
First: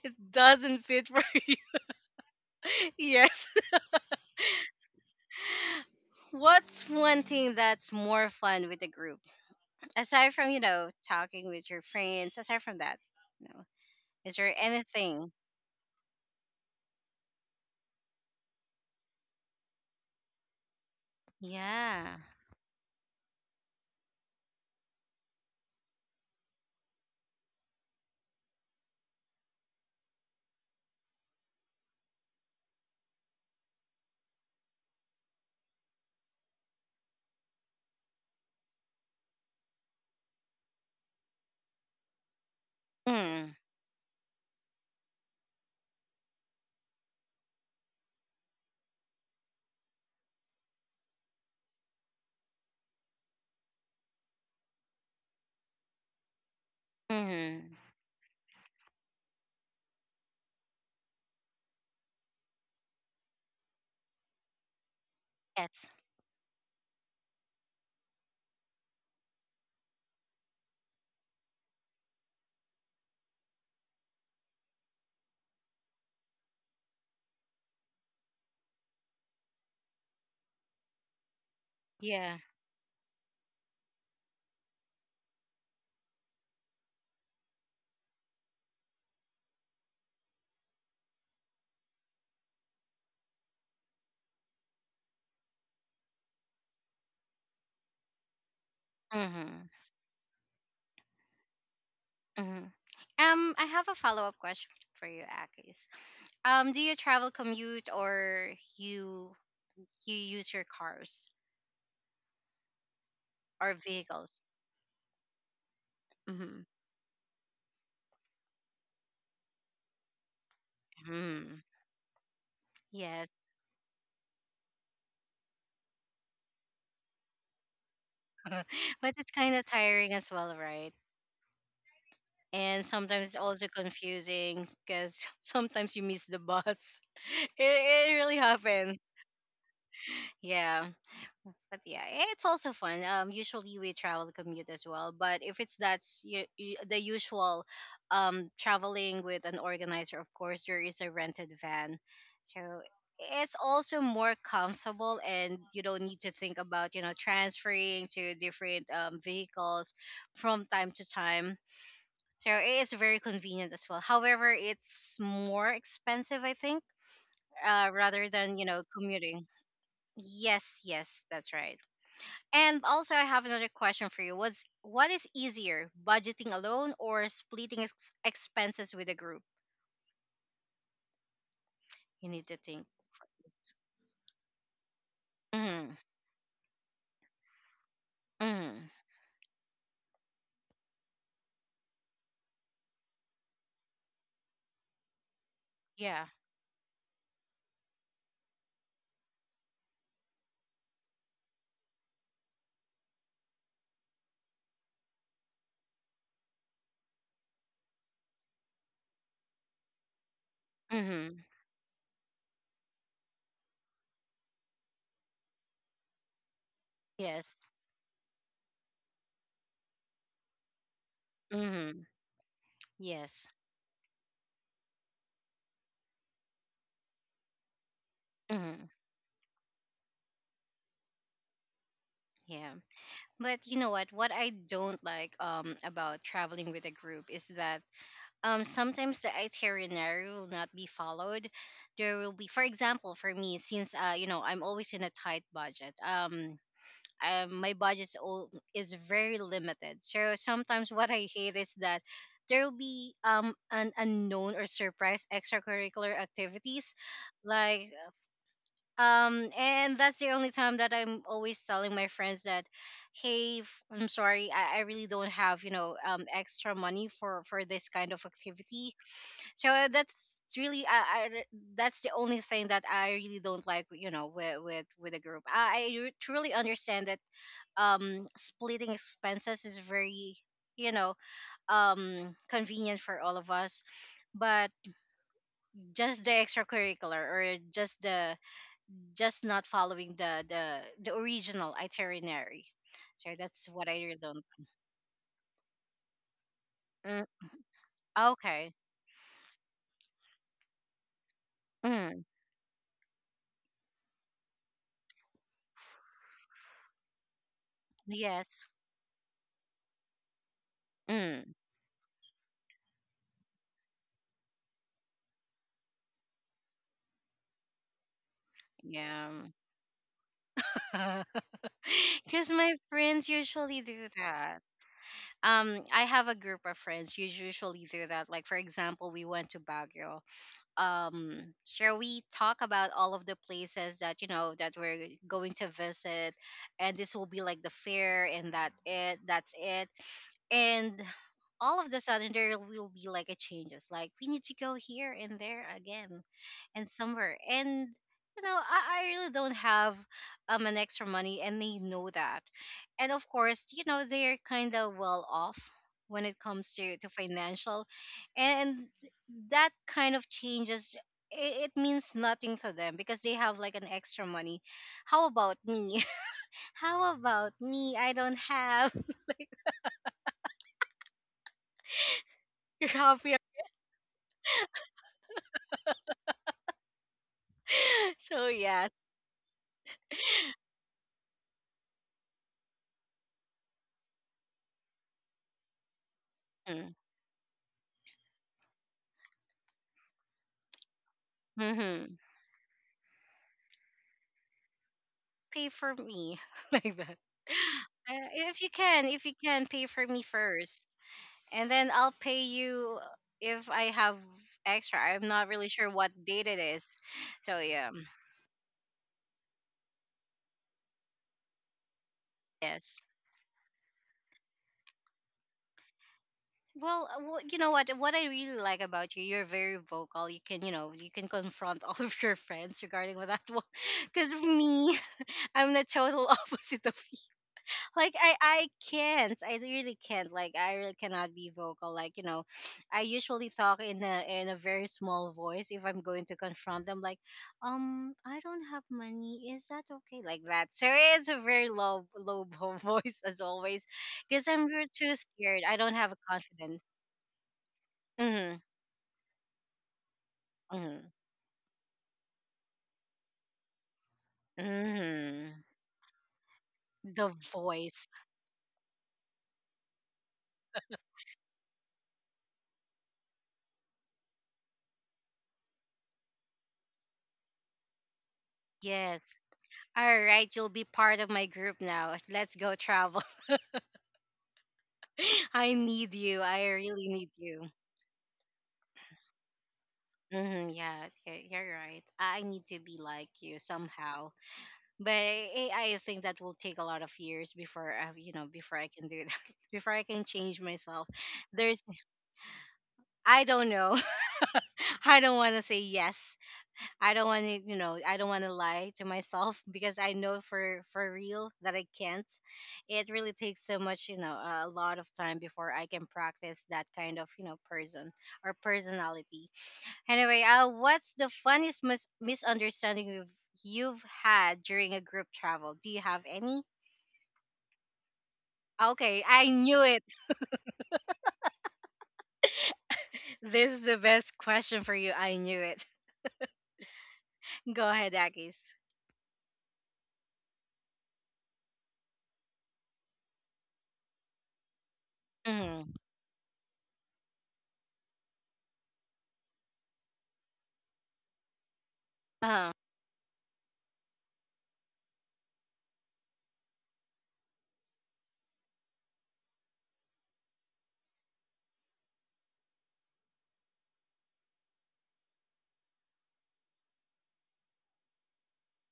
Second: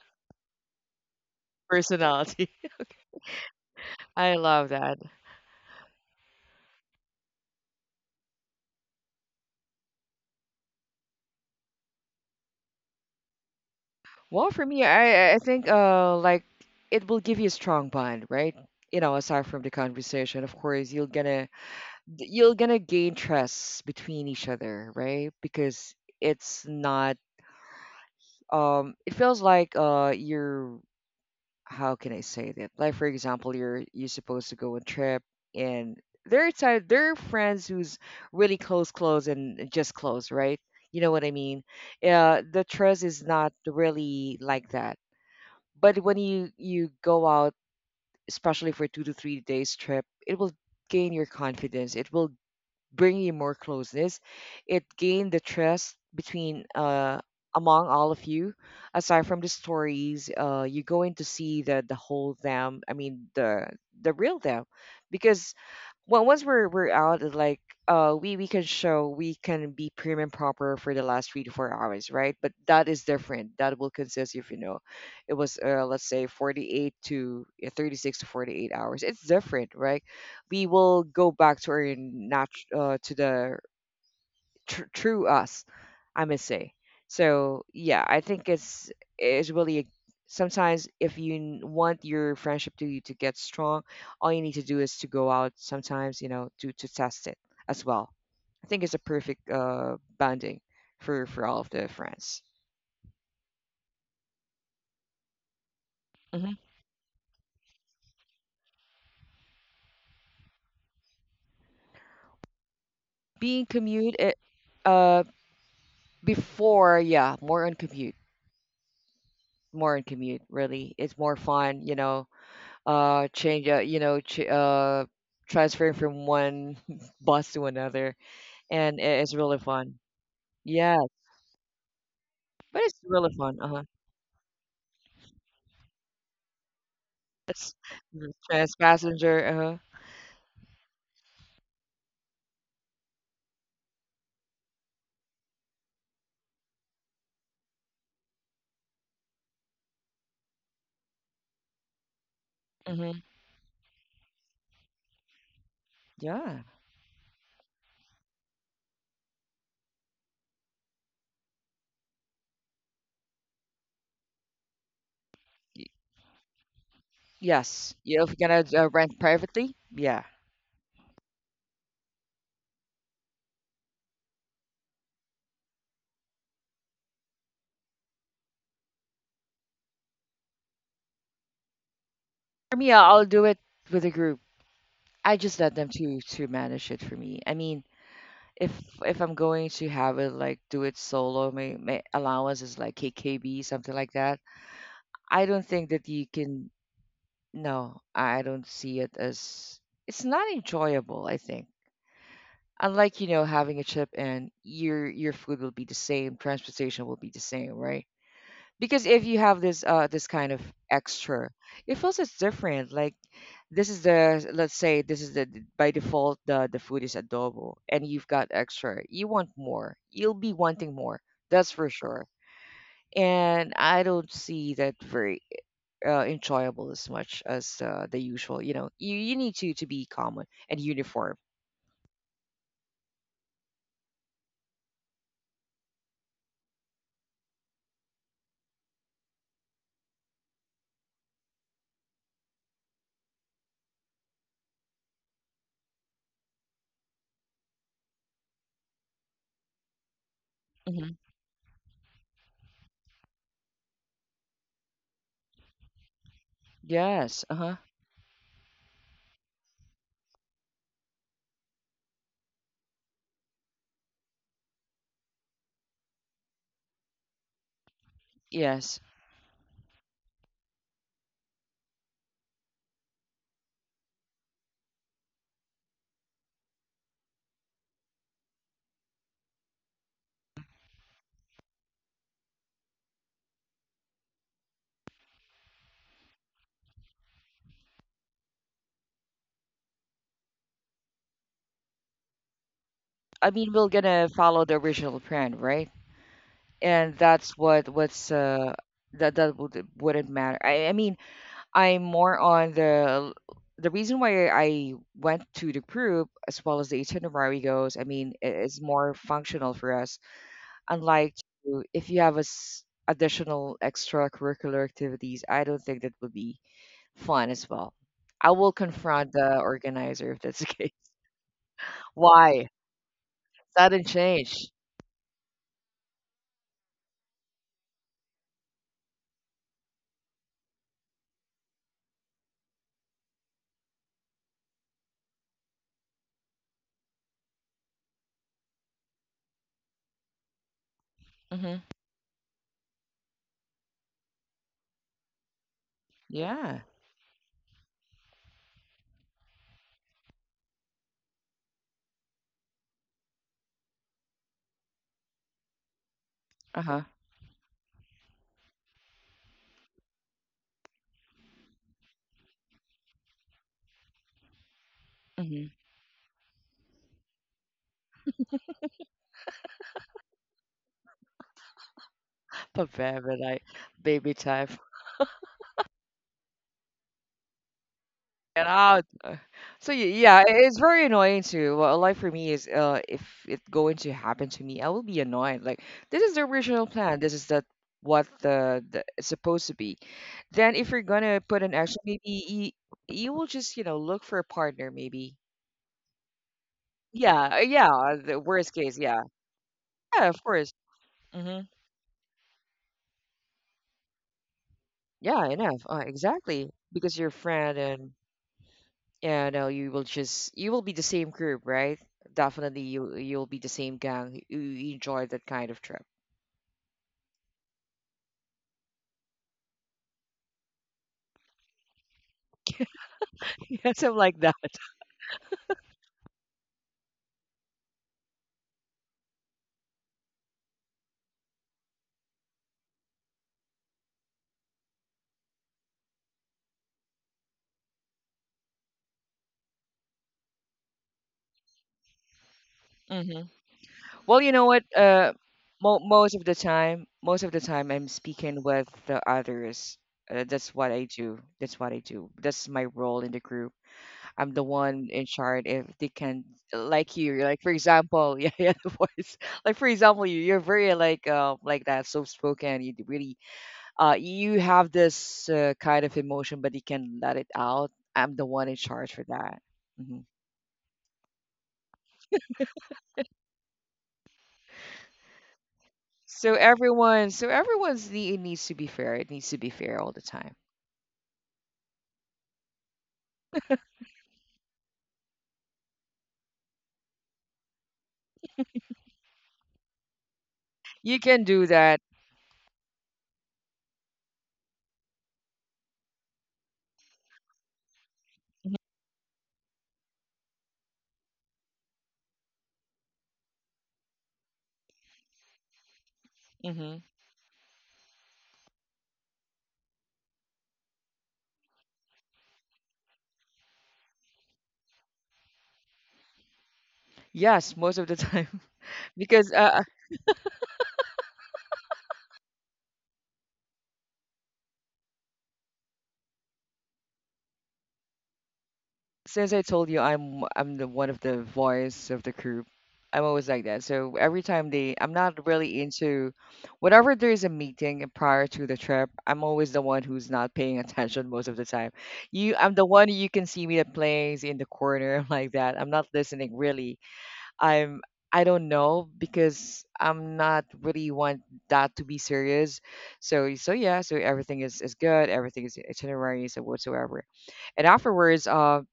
S1: It doesn't fit for you.
S2: <laughs>
S1: <laughs>
S2: Personality.
S1: Yes.
S2: I love that.
S1: What's one thing that's more fun with the group, aside from, you know, talking with your friends? Aside from that, you know, is
S2: Well,
S1: there
S2: for me,
S1: anything?
S2: I think like it will give you a strong bond, right? You know, aside from the conversation, of course, you're gonna
S1: Yeah.
S2: you're gonna gain trust between each other, right? Because it's not, it feels like you're how can I say that? Like for example, you're supposed to go on trip, and there are friends who's really close, close, and just close, right? You know what I mean? The trust is not
S1: Mm.
S2: really like that, but when you go out, especially for 2 to 3 days trip, it will gain your confidence. It will bring you more closeness. It gained the trust between
S1: Hmm.
S2: among all of you. Aside from the stories, you're going to see the whole them. I mean the real them, because
S1: Yes.
S2: well, once we're out, it's like we can show we can be prim and proper for the last 3 to 4 hours, right? But that is different. That will consist if it was let's say 48 to 36 to 48 hours. It's different, right? We will go back to our
S1: Yeah.
S2: to the true us, I must say. So I think it's really a, sometimes if you want your friendship to get strong, all you need to do is to go out sometimes, you know, to test it as well. I think it's a perfect
S1: Hmm.
S2: bonding for all of the friends.
S1: Hmm. I have a follow up question for you, Akis.
S2: Hmm.
S1: Do you travel commute or you you use your cars?
S2: Being
S1: Or
S2: commute it.
S1: vehicles.
S2: uh
S1: Hmm.
S2: Before, yeah, more on commute. More on commute, really, it's more
S1: Mm,
S2: fun, you know.
S1: yes.
S2: Change you know ch- Transferring from one <laughs> bus to another, and
S1: <laughs> But it's
S2: it's
S1: kind
S2: really
S1: of
S2: fun.
S1: tiring as well, right?
S2: Yeah, but
S1: And
S2: it's really
S1: sometimes
S2: fun.
S1: also
S2: Uh-huh.
S1: confusing, because <laughs> sometimes you miss the bus. <laughs>
S2: It's
S1: It really
S2: trans
S1: happens.
S2: passenger.
S1: Yeah. But yeah, eh, it's also fun. Usually we travel commute as well. But if it's that's you, the usual, traveling with an organizer, of course there is a rented van, so
S2: Uh-huh. Hmm.
S1: it's also more comfortable and you don't need to think
S2: Yeah.
S1: about, you know, transferring to different, vehicles from time to time. So it's very convenient as well. However, it's more
S2: Y-
S1: expensive, I think,
S2: yes,
S1: rather
S2: you know, if
S1: than, you
S2: you're
S1: know,
S2: gonna rent
S1: commuting.
S2: privately, yeah.
S1: Yes, yes, that's right. And also, I have another question for you. What's what is easier, budgeting alone or splitting expenses with a group? You need to
S2: For
S1: think.
S2: me, I'll
S1: For
S2: I'll do it
S1: this.
S2: with a group. I just let them
S1: Mhm.
S2: to manage it for me, I mean. if
S1: Mhm.
S2: if I'm going to have it like do it solo, my allowance is like KKB, something like that. I don't think that
S1: Yeah.
S2: you can. No, I don't see it as, it's not enjoyable, I think. Unlike, you know, having a chip and your food will be the same, transportation will be the same, right? Because if you have this kind of
S1: Mhm.
S2: extra, it feels it's different. Like, this is the, let's say this is the, by default the food is
S1: Yes.
S2: adobo and you've got extra. You want more. You'll be wanting more. That's for
S1: Mhm.
S2: sure.
S1: Yes.
S2: And I don't see that very enjoyable as much as the usual. You
S1: Mhm.
S2: know, you need to be common and uniform.
S1: Yeah. But you know what? What I don't like about traveling with a group is that sometimes the itinerary will not be followed. There will be, for example, for me, since, uh, you know, I'm always in a tight budget. My budget is very limited. So sometimes
S2: Hmm.
S1: what I hate is that there will be, um, an unknown or surprise extracurricular activities,
S2: Yes. Uh huh.
S1: like, um, and that's the only time that I'm always telling my friends that, hey, I'm sorry, I really don't have, you know, um, extra money for this kind of activity.
S2: Yes.
S1: So that's really that's the only thing that I really don't like, you know, with with a group. I truly understand that splitting expenses is very, you know convenient for all of us, but just the extracurricular or just not following the original itinerary. So
S2: I
S1: that's
S2: mean, we're
S1: what I really
S2: gonna <laughs>
S1: don't.
S2: follow the original plan, right? And
S1: Mm,
S2: that's what what's
S1: okay.
S2: that would wouldn't matter. I mean, I'm
S1: Mm,
S2: more on the reason why I went to the group as well as the itinerary goes. I mean,
S1: yes.
S2: it's more functional for us. Unlike
S1: Mm,
S2: if you have a additional extracurricular activities, I don't think that would be fun as well. I will confront
S1: yeah.
S2: the organizer if that's the case.
S1: <laughs>
S2: <laughs>
S1: Because
S2: Why?
S1: my friends usually
S2: Sudden
S1: do that.
S2: change.
S1: I have a group of friends who usually do that, like for example, we went to Baguio. Shall we talk about all of the places that, you know, that we're going to visit, and this will be like the fair and that it that's it. And
S2: Hmm.
S1: all of the sudden there will be like a changes, like we need to go here and there again
S2: Yeah.
S1: and somewhere. And, you know, I really don't have an extra money, and they know that. And of course, you know, they're kind of well off when it comes
S2: Uh-huh.
S1: to financial. And that kind of changes, it means nothing to them because they have like an extra money. How about
S2: Hmm.
S1: me? <laughs> How about me? I don't have. <laughs> Your coffee.
S2: Papaver, like baby time.
S1: <laughs> So
S2: Get
S1: yes.
S2: out. So yeah, it's very annoying too. Well, like for me is if it going to happen to me, I will be annoyed. Like, this is the original
S1: Mm,
S2: plan. This is the what the it's supposed to be. Then if you're gonna put an action,
S1: mm-hmm.
S2: maybe you will just, you know, look for a partner maybe.
S1: Pay for me <laughs> like that.
S2: Yeah, yeah, the worst case, yeah.
S1: If you can pay for me
S2: Yeah, of course.
S1: first,
S2: Hmm.
S1: and then I'll pay you if I have extra. I'm
S2: Yeah,
S1: not really
S2: enough.
S1: sure what date it
S2: Exactly.
S1: is.
S2: Because your
S1: So
S2: friend
S1: yeah,
S2: and yeah, no, you will just, you will be the same group, right? Definitely
S1: yes.
S2: you'll be the same gang. You enjoy that kind of trip.
S1: Well, you know what? What I really like about you, you're very vocal. You can, you know, you can confront <laughs> all of your friends regarding with that
S2: <laughs>
S1: one.
S2: Yeah,
S1: <laughs>
S2: something
S1: Because
S2: like that.
S1: me, I'm the total <laughs> opposite of, like, I can't. I really can't. Like, I really cannot be vocal. Like, you know, <sniffs> I usually talk in a very small voice if I'm going to confront them. Like, I don't have money. Is that okay? Like that. So it's a very low <laughs> voice
S2: Hmm.
S1: as always,
S2: Well,
S1: because
S2: you know
S1: I'm
S2: what?
S1: really too scared. I don't
S2: Mo
S1: have a
S2: most of the
S1: confidence.
S2: time, most of the time, I'm
S1: Hmm.
S2: speaking with the others. That's what I
S1: Hmm.
S2: do. That's what I do. That's my role in the group. I'm the one in
S1: Hmm.
S2: charge if they can, like
S1: The
S2: you. Like for
S1: voice.
S2: example, <laughs> yeah, yeah, the voice. Like for example, you're very like that soft spoken. You really you have this kind of emotion, but you can let it out. I'm the one in charge for
S1: Yes.
S2: that.
S1: All
S2: Hmm.
S1: right, you'll be part of my group now. Let's go travel. <laughs> I need you.
S2: So
S1: I really need
S2: everyone, so
S1: you.
S2: everyone's need, it needs to be fair. It needs to be fair all the time.
S1: Mm-hmm, yes, you're right. I need to be like you somehow, but I think that will take a lot of years before I, you know, before I can do that, <laughs> before I can change myself.
S2: You can do
S1: There's,
S2: that.
S1: I don't know. <laughs> I don't want to say yes. I don't want to, you know, I don't want to lie to myself <laughs> because I know for real that I can't. It really takes so much, you know, a lot of time before I can practice that
S2: Mhm.
S1: kind of, you know, person or personality. Anyway, what's the funniest misunderstanding you've had during a group travel? Do you have any?
S2: Yes, most of the time. <laughs>
S1: Okay, I
S2: Because
S1: knew it. This is the best question for you. I knew it. <laughs> Go ahead, Akis.
S2: since I told you I'm the one of the voice of the group, I'm always like that. So every time I'm not really
S1: Mm-hmm.
S2: into whatever there is a meeting prior to the trip. I'm always the one who's not paying <laughs> attention most of the time. You,
S1: Uh,
S2: I'm the one you can see me that plays in the corner <laughs> like that. I'm not listening really. I'm I don't know because I'm not really want that to be serious. So so yeah, so everything is good. Everything is itineraries and whatsoever. And afterwards, um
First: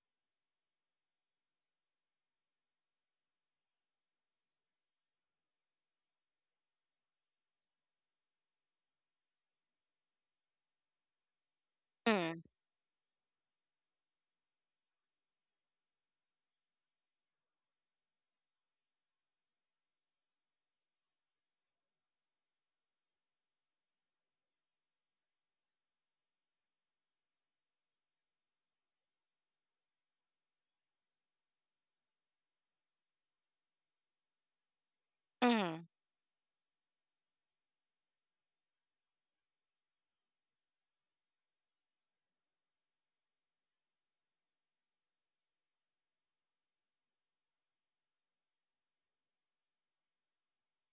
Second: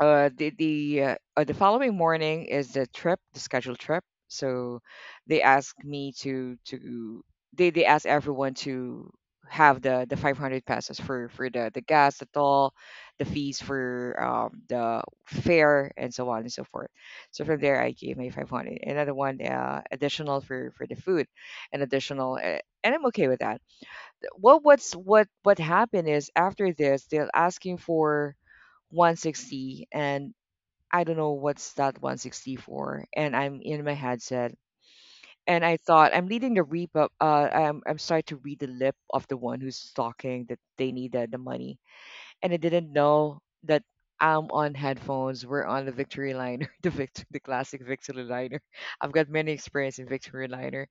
S2: uh the the uh, uh, the following morning is the trip, the scheduled trip. So they asked me to they asked everyone to have the 500 pesos for the gas, the
S1: mm,
S2: toll, the fees for the fare, and so on and so forth. So from there, I gave my 500, another one additional for the food, and additional and I'm okay with that. What what happened is after this, they're asking for 160, and I don't know what's that 164, and I'm in my headset, and I
S1: mm.
S2: thought I'm leading the reap up. I'm starting to read the lip of the one who's talking that they needed the money, and I didn't know that I'm on headphones. We're on the victory liner, <laughs> the the classic victory liner. <laughs> I've got many experience in victory liner.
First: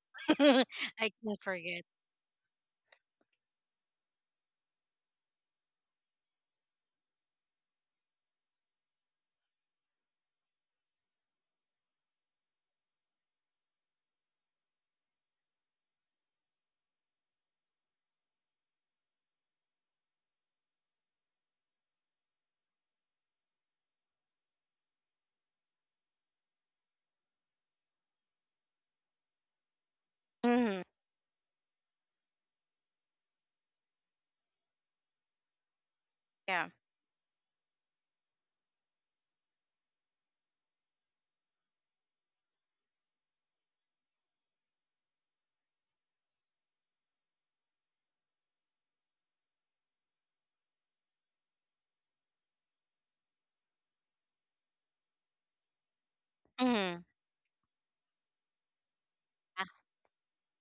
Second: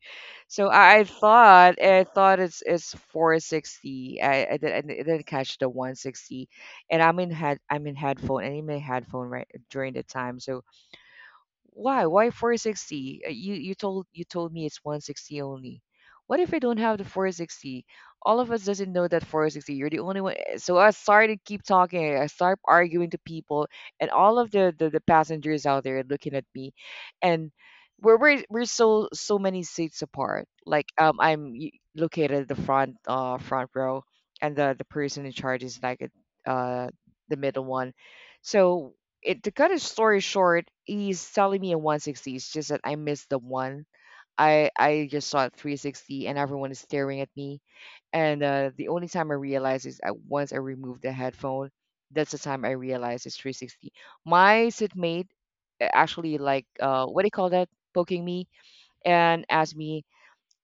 S2: So
S1: <laughs> I can't forget.
S2: I thought it's 460. I didn't catch the 160, and I'm in head, I'm in headphone and in my headphone right during the time. So why? Why 460? You told, you told me it's 160 only. What if I don't have the 460? All of us doesn't know that 460. You're the only one. Eh, so I started to keep talking. I start arguing to people, and all of the passengers out there looking at me, and we're so, so many seats apart.
S1: Mm-hmm.
S2: Like, I'm located at the front, front row, and the person in charge is like at,
S1: Yeah.
S2: uh, the middle one. So, it, to cut his story short, he's selling me a 160. It's just that I missed the one. I just saw it 360 and everyone is staring at me. And the only time I realized is at once I removed the headphone. That's the time I realized it's 360. My sitmate, actually like,
S1: Mm-hmm.
S2: what do you call that, poking me and asked me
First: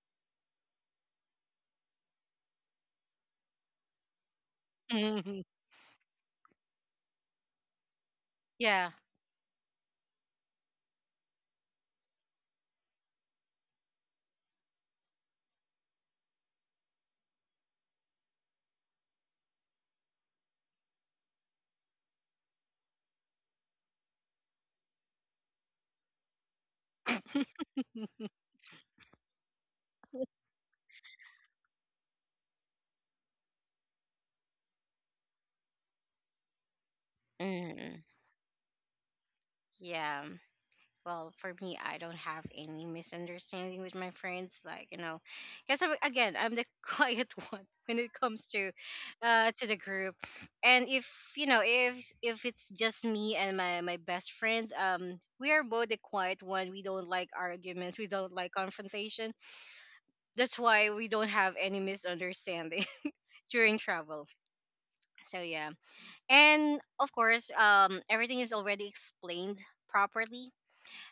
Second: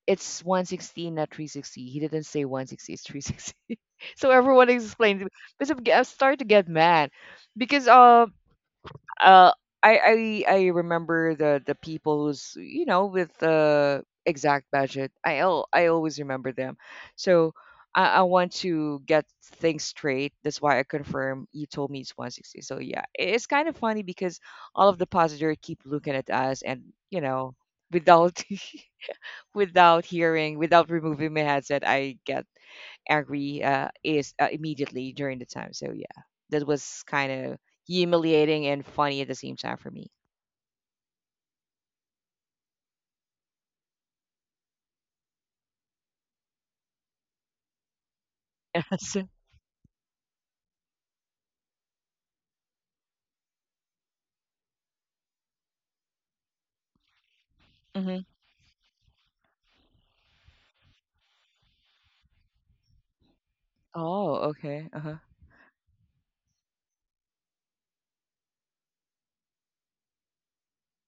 S2: it's 160 not 360. He didn't say 160, it's 360. <laughs> So everyone explained to me
S1: <laughs>
S2: because I started to get mad because
S1: Yeah.
S2: uh, I remember the people who's, you know, with the exact budget. I always remember them. So I want to get things straight. That's why I confirm, you told me it's 160. So yeah, it's kind of funny because all of the passenger keep looking at us, and, you know,
S1: <laughs>
S2: without <laughs> without hearing, without removing my headset, I get angry, is immediately during the time. So yeah, that was kind of
S1: Mm.
S2: humiliating and funny at the same time for me.
S1: Yeah. Well, for me, I don't have any misunderstanding with my friends, like, you know, because again, I'm the <laughs> quiet one when it comes to,
S2: <laughs> So,
S1: to the group. And if, you know, if it's just me and my best friend, we are both the quiet one. We don't like arguments, we
S2: hmm.
S1: don't like confrontation. That's why we don't have any misunderstanding <laughs> during travel.
S2: Oh, okay. Uh huh.
S1: So yeah, and of course, everything is already explained properly.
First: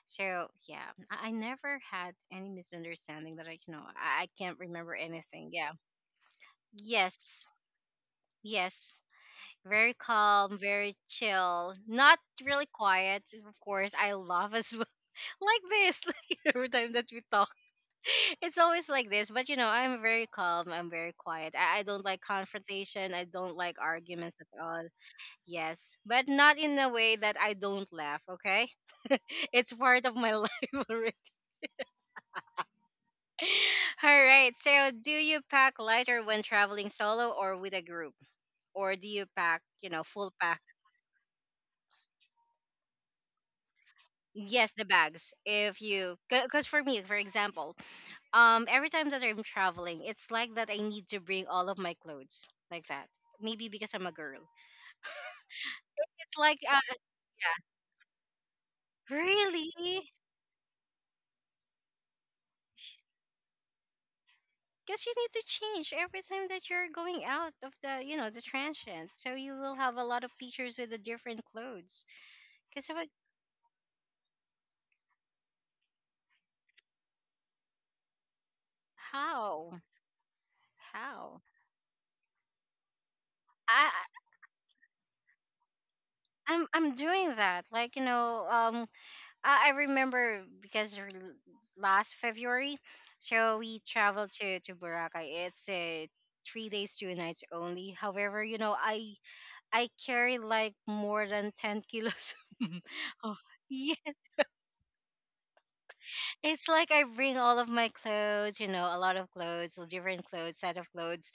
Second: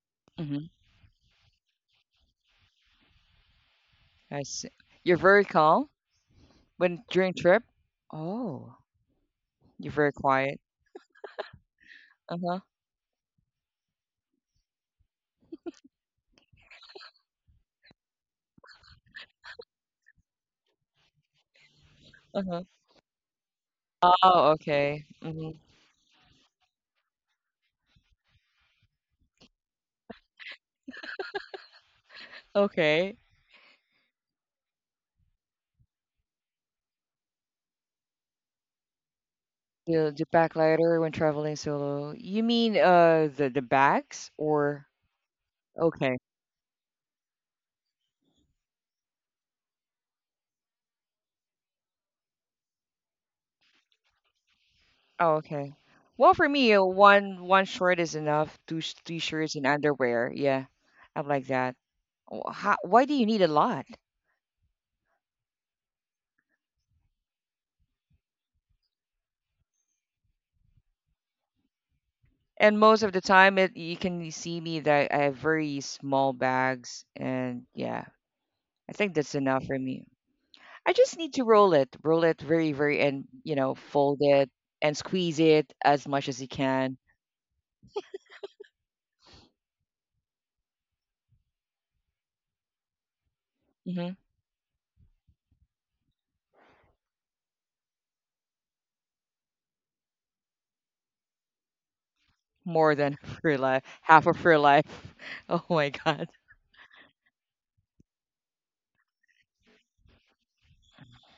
S1: So
S2: Hmm.
S1: yeah, I never had any misunderstanding that I, you know, I
S2: I
S1: can't
S2: see.
S1: remember
S2: You're very
S1: anything. Yeah.
S2: calm when during
S1: Yes.
S2: trip. Oh,
S1: Yes.
S2: you're
S1: Very
S2: very quiet.
S1: calm, very chill, not
S2: Uh huh.
S1: really quiet. Of course, I love as well. <laughs> Like this, <laughs> like every time that we talk, <laughs> it's always like this. But you know, I'm very calm. I'm very quiet. I don't like
S2: Uh huh.
S1: confrontation. I don't like arguments
S2: Oh,
S1: at all.
S2: okay. Hmm.
S1: Yes, but not in a way that I don't laugh. Okay, <laughs> it's part of my <laughs> life already.
S2: Okay.
S1: <laughs> All right. So, do you pack lighter when traveling solo or with a group? Or do you pack, you know,
S2: The
S1: full pack?
S2: backlighter when traveling solo. You mean the bags
S1: Yes,
S2: or
S1: the bags. If
S2: okay?
S1: you, because for me, for example, every time that I'm traveling, it's like that I need to bring all of my clothes like that. Maybe because I'm a girl.
S2: Oh, okay. Well,
S1: It's
S2: for
S1: like,
S2: me, one shirt is enough. Two two
S1: yeah,
S2: shirts and
S1: really?
S2: underwear. Yeah, I'm like that. How, why do you need a lot?
S1: Because you need to change every time that you're going out of the, you know, the transient. So you will have a lot of pictures with the different clothes.
S2: And
S1: Because I'm
S2: most of
S1: like,
S2: the time, it, you can see me that I have very small bags, and yeah, I think that's enough for
S1: how?
S2: me. I just need to
S1: How?
S2: roll it very, very, and, you know,
S1: I
S2: fold it and squeeze it as much as you
S1: I- am
S2: can.
S1: I'm doing that. Like, you know, I remember because last February, so we
S2: Hmm.
S1: traveled to Boracay. It's a 3 days 2 nights only. However, you know, I carry like more than 10 kilos. <laughs>
S2: More than
S1: Oh,
S2: <laughs> her life,
S1: yeah,
S2: half of her life. <laughs> Oh my God.
S1: it's like I bring all of my clothes. You know, a lot of clothes, different clothes, set of clothes.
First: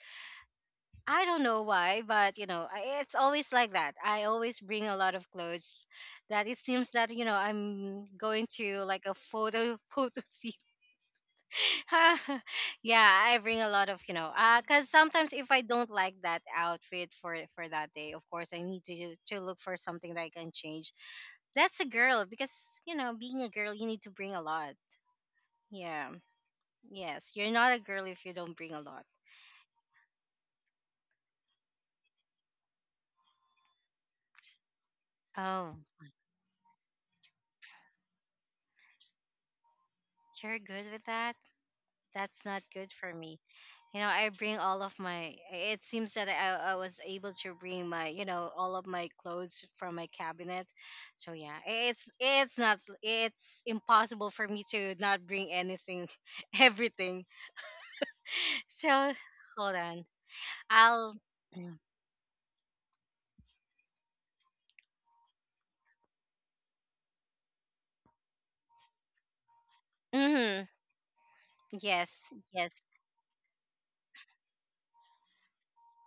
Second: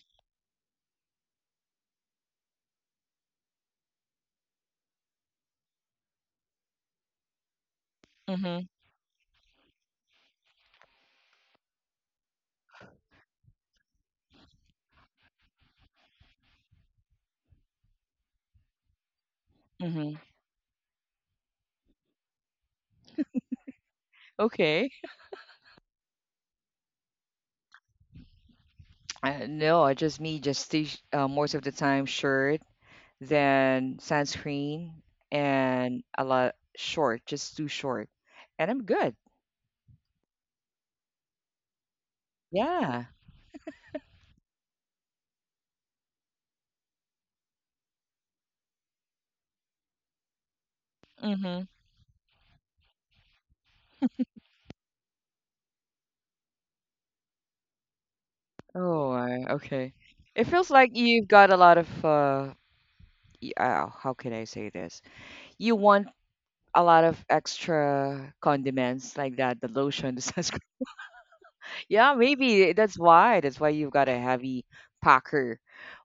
S1: I don't know why, but you know, it's always like that. I always bring a lot of clothes that it seems that, you know, I'm going
S2: Mm-hmm.
S1: to like a photo <laughs> photo shoot. <laughs> Yeah, I bring a lot of, you know, cause sometimes if I don't like that outfit for that day, of course I need to look for something
S2: Mm-hmm.
S1: that I can change. That's a girl because, you know, being a girl, you need to bring a lot.
S2: Okay.
S1: Yeah, yes, you're not a girl if you don't bring a lot.
S2: No, I just me just most of the time shirt, then sunscreen,
S1: Oh,
S2: and a lot short, just too short, and I'm good.
S1: you're good with that. That's not good
S2: Yeah.
S1: for me. You know, I bring all of my, it seems that I was able to bring my, you know, all of my clothes from my cabinet. So yeah,
S2: Mm-hmm.
S1: it's not, it's impossible for me to not bring anything. <laughs> Everything.
S2: Oh,
S1: So hold
S2: okay.
S1: on,
S2: It feels like
S1: I'll
S2: you've got a lot of
S1: <clears throat>
S2: how can I say this? You want a lot of extra condiments like that, the lotion, the <laughs> sunscreen.
S1: hmm.
S2: Yeah,
S1: Yes,
S2: maybe
S1: yes.
S2: that's why. That's why you've got a heavy packer.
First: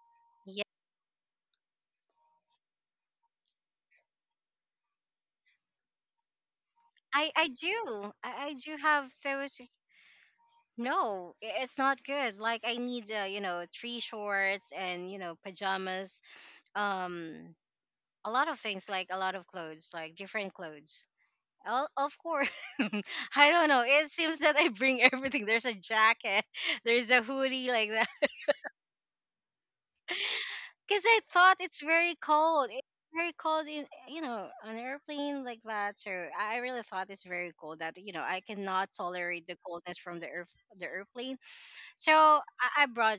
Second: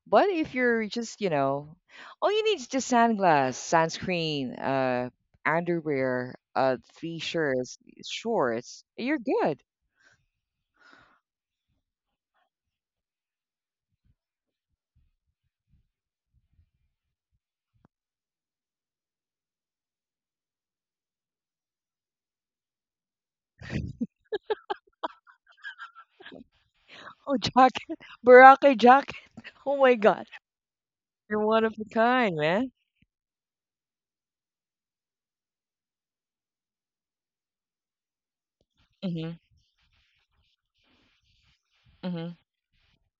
S2: But if
S1: Yes.
S2: you're just, you know, all you need is just sunglass, sunscreen, underwear, three shirts,
S1: I do
S2: shorts,
S1: have
S2: you're
S1: those.
S2: good.
S1: No, it's not good, like I need, you know, three shorts and, you know, pajamas. um a lot of things, like a lot of clothes, like different clothes. Well, of course, <laughs> I don't know, it seems that I bring everything. There's a jacket <laughs> there's a
S2: Oh,
S1: hoodie like
S2: jacket,
S1: that
S2: <laughs> Baraka jacket. <laughs> Oh my God,
S1: because I
S2: you're
S1: thought
S2: one of
S1: it's
S2: a
S1: very
S2: kind,
S1: cold.
S2: man.
S1: In, you know, an airplane like that, so I really thought it's very cold that, you know, I cannot
S2: Mm-hmm.
S1: tolerate the coldness from the earth, the airplane. So
S2: Mm-hmm.
S1: I brought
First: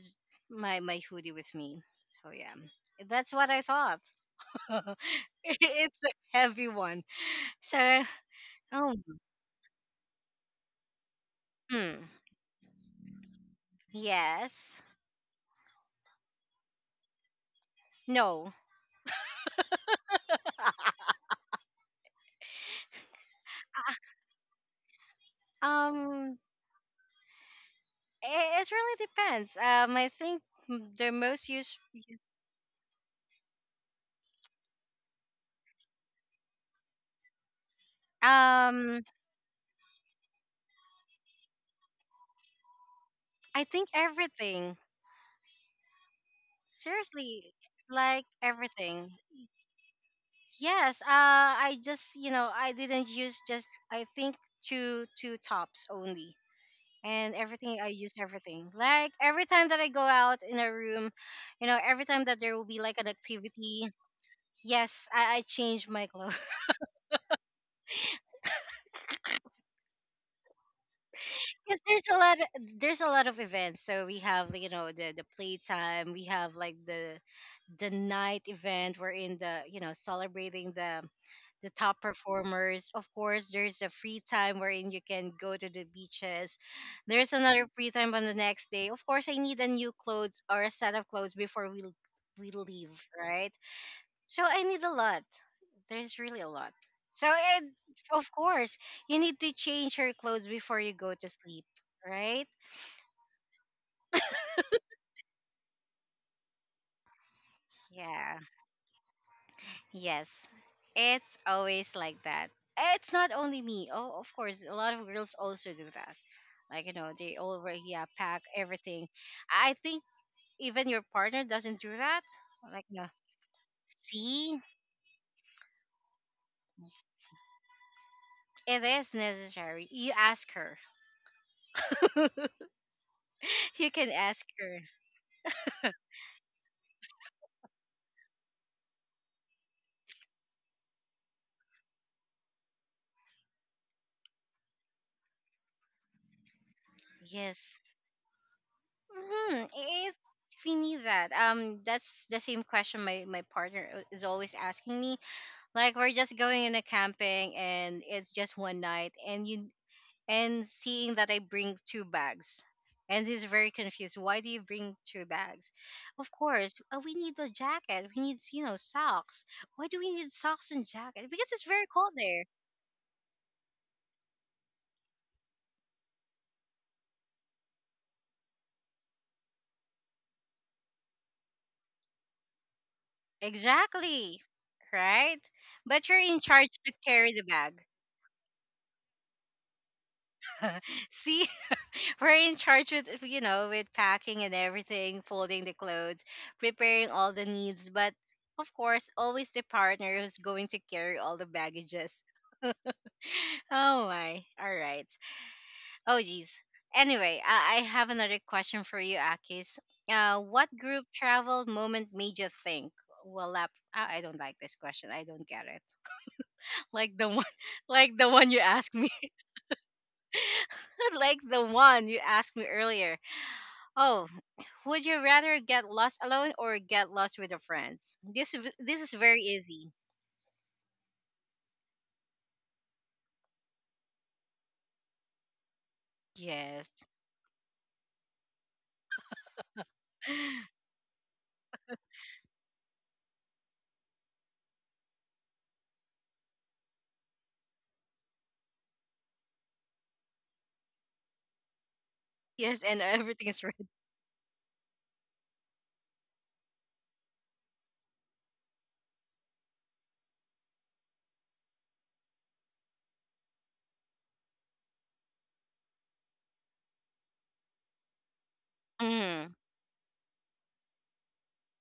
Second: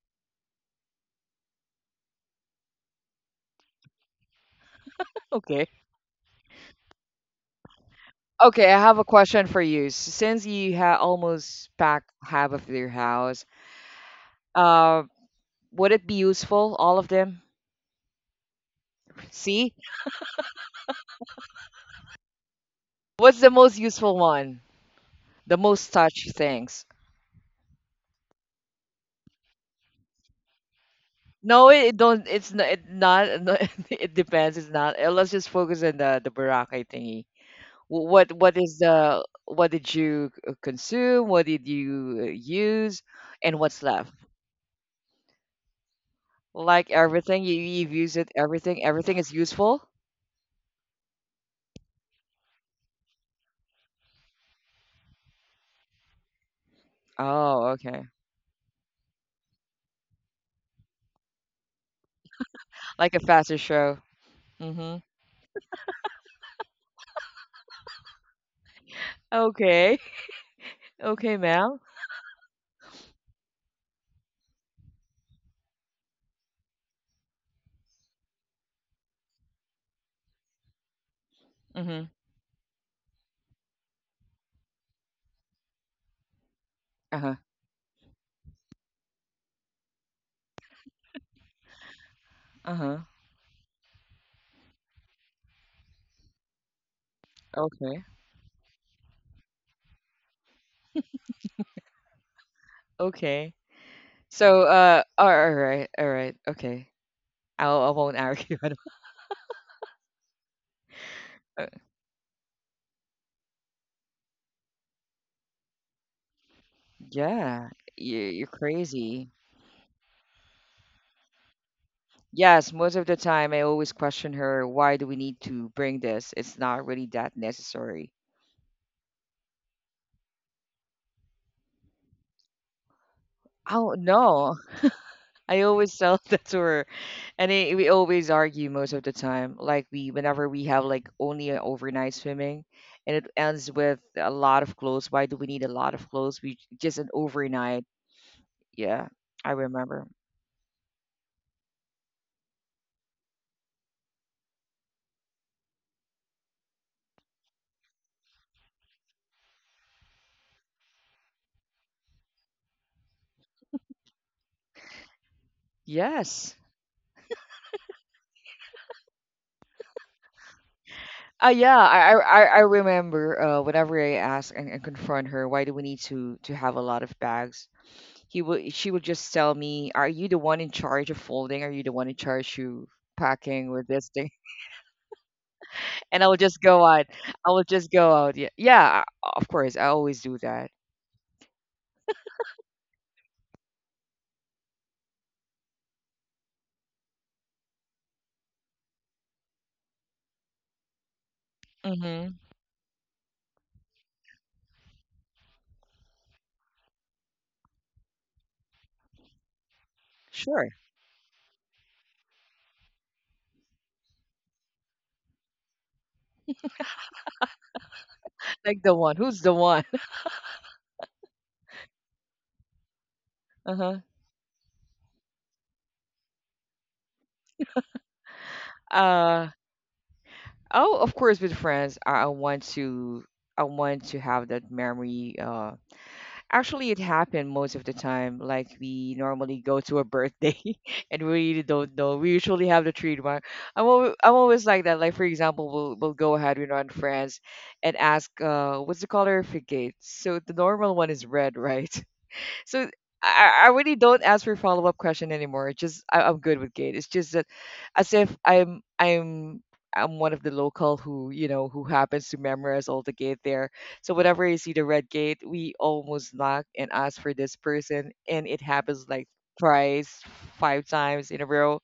S1: my hoodie with me. So yeah, that's what I thought. <laughs>
S2: Okay.
S1: It's a heavy one. So,
S2: Okay, I
S1: oh.
S2: have a question for you. Since you ha almost
S1: Hmm.
S2: packed half of your house,
S1: Yes.
S2: uh, would it be useful, all of them?
S1: No.
S2: See, what's the most useful one? The most touchy
S1: Um.
S2: things.
S1: It, it really depends. I think the most
S2: No,
S1: use.
S2: it don't. It's not. It not. <laughs> No, it depends. It's not. Let's just focus on the barangay thingy. What is
S1: Um.
S2: the what did you consume? What did you use? And
S1: I
S2: what's
S1: think
S2: left?
S1: everything.
S2: Like everything,
S1: Seriously,
S2: you've used
S1: like
S2: it. Everything. Everything
S1: everything.
S2: is useful.
S1: Yes. I just, you know, I didn't use just I think two tops only. And
S2: Oh,
S1: everything I
S2: okay.
S1: use everything. Like every time that I go out in a room, you know, every time that there will be like an
S2: Like a faster
S1: activity,
S2: show. Mm-hmm.
S1: yes, I change my <laughs> clothes.
S2: Okay. <laughs> Okay,
S1: Because
S2: Mal.
S1: there's a lot of events, so we have like, you know, the playtime. We have like the night event, we're in the, you know, celebrating the top
S2: Mm-hmm.
S1: performers. Of course, there's a free time wherein you can go to the beaches. There's
S2: Uh-huh.
S1: another free time on the next day. Of course, I need a new clothes or a set of clothes before we leave,
S2: Uh-huh.
S1: right? So I need a lot, there's really a lot. So, and
S2: Okay.
S1: of course, you need to change your clothes before you go to sleep, right?
S2: Okay. So, all right, okay. I won't
S1: Yeah.
S2: argue. <laughs>
S1: Yes. It's
S2: uh,
S1: always like that. It's not only me. Oh, of course, a lot of girls also do that. Like, you know, they
S2: yeah,
S1: already yeah, pack
S2: you're
S1: everything.
S2: crazy.
S1: I think even your partner doesn't do that.
S2: Yes,
S1: Like,
S2: most of
S1: no.
S2: the time I always question
S1: See,
S2: her, why do we need to bring this? It's not really that necessary.
S1: it is necessary. You ask her. <laughs> You
S2: Oh,
S1: can ask
S2: no.
S1: her.
S2: <laughs> I always tell <laughs> that to her. We always argue most of the time. Whenever we have like only an overnight swimming and it ends with a lot of clothes, why do we need a lot of clothes? We just an
S1: Yes.
S2: overnight. Yeah, I
S1: Hmm.
S2: remember.
S1: If we need that, that's the same question my partner, is always asking me. Like we're just going in a camping and it's just one night, and you and seeing that I bring two bags. And he's very confused. Why do you bring two bags? Of
S2: Yes.
S1: course, we need a jacket. We need, you know, socks. Why do we need socks and jacket?
S2: Uh,
S1: Because it's
S2: yeah,
S1: very cold
S2: I, I I
S1: there.
S2: I remember whenever I ask and confront her, why do we need to have a lot of bags? He would She would just tell me, "Are you the one in charge of folding? Are you the one in charge of packing with this thing?"
S1: Exactly.
S2: <laughs>
S1: Right? But you're
S2: And I
S1: in
S2: would just
S1: charge
S2: go
S1: to
S2: out.
S1: carry the
S2: I would
S1: bag.
S2: just go out. Yeah, yeah. I- Of course, I always do that.
S1: <laughs> See? We're in charge with, you know, with packing and everything, folding the clothes, preparing all the needs, but of course, always the partner who's going to carry all the baggages.
S2: Mm-hmm.
S1: <laughs> Oh my. All right. Oh geez. Anyway, I have another question for you, Akis. What
S2: Sure.
S1: group travel moment made you think? Well, I don't like this question. I don't get it. <laughs> Like the one, <laughs> like the one you
S2: Like the
S1: asked me,
S2: one. Who's the one? <laughs>
S1: <laughs> like the one you asked me earlier.
S2: Uh-huh.
S1: Oh, would you rather get lost alone or get lost with your friends? This is very
S2: Uh
S1: easy.
S2: oh, of course, with friends, I want to have that memory. Actually, it
S1: Yes. <gasps>
S2: happened most of the time. Like we normally go to a birthday,
S1: <laughs>
S2: <laughs> and we don't know. We usually have the treat one. I'm always like that. Like for example, we'll go ahead. We're not friends, and ask, what's the color of your gate? So the normal one is red, <laughs> right?
S1: Yes,
S2: So
S1: and everything is
S2: I
S1: ready.
S2: really don't ask for follow up question anymore. It's just I'm good with gate. It's just that as if I'm one of the local who you know who happens to memorize all the gate there. So whenever I see the red gate, we almost knock and ask for this person, and it happens like
S1: Mm,
S2: twice, five times in a row.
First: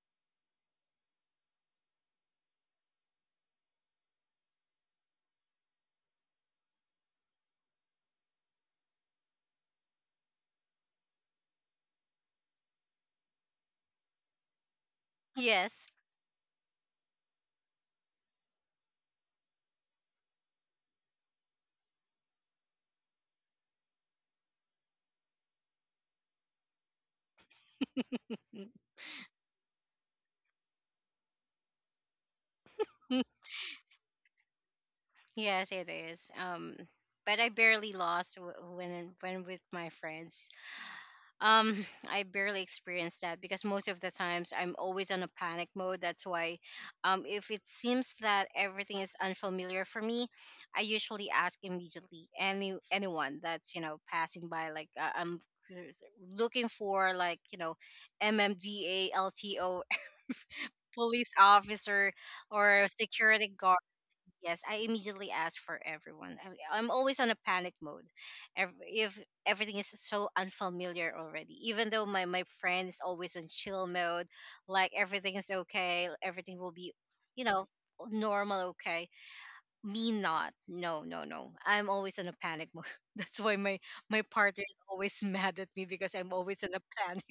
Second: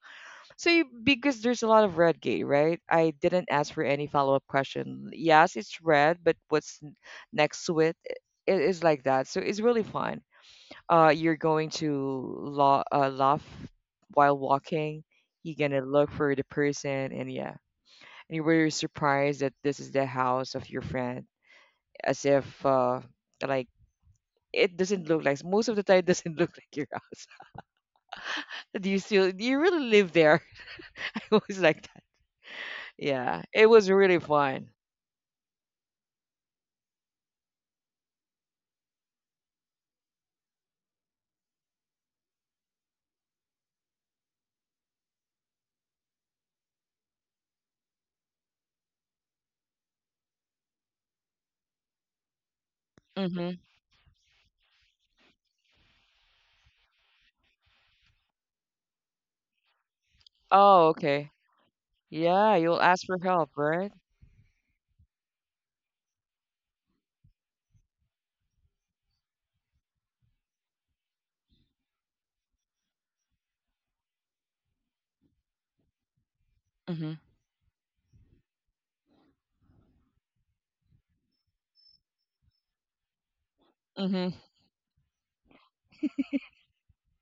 S2: So you, because there's a lot of red gate, right? I didn't ask for any follow up question. Yes, it's red, but what's n- next to it? It is like that. So it's really fun. You're going to la- laugh while walking. You're gonna
S1: yes.
S2: look for the person, and yeah, and you were surprised that this is the house of your friend. As if like it doesn't look like, most of the time it doesn't <laughs> look like your house. <laughs>
S1: Mm.
S2: Do you really live there? <laughs> It was like that.
S1: <laughs>
S2: Yeah, it was really fun.
S1: Yes, it is. But I barely lost when with my friends. <sighs> I barely experience that because most of the times I'm always on a panic mode. That's why, if it seems that everything is unfamiliar for me, I usually ask immediately anyone
S2: Mm-hmm.
S1: that's you know passing by. Like I'm curious- looking for like you know, MMDALTO <laughs>
S2: Oh, okay.
S1: police officer,
S2: Yeah, you'll
S1: or
S2: ask for
S1: security
S2: help,
S1: guard.
S2: right?
S1: Yes, I immediately ask for everyone. I'm always on a panic mode. If everything is so unfamiliar already, even though my friend is always on chill mode, like everything is okay, everything will be,
S2: Mm-hmm.
S1: you know, normal, okay. Me not. No, no, no. I'm always in a panic mode. <laughs> That's why my, my
S2: Mm-hmm.
S1: partner is always <laughs> mad at me because I'm always in a panic.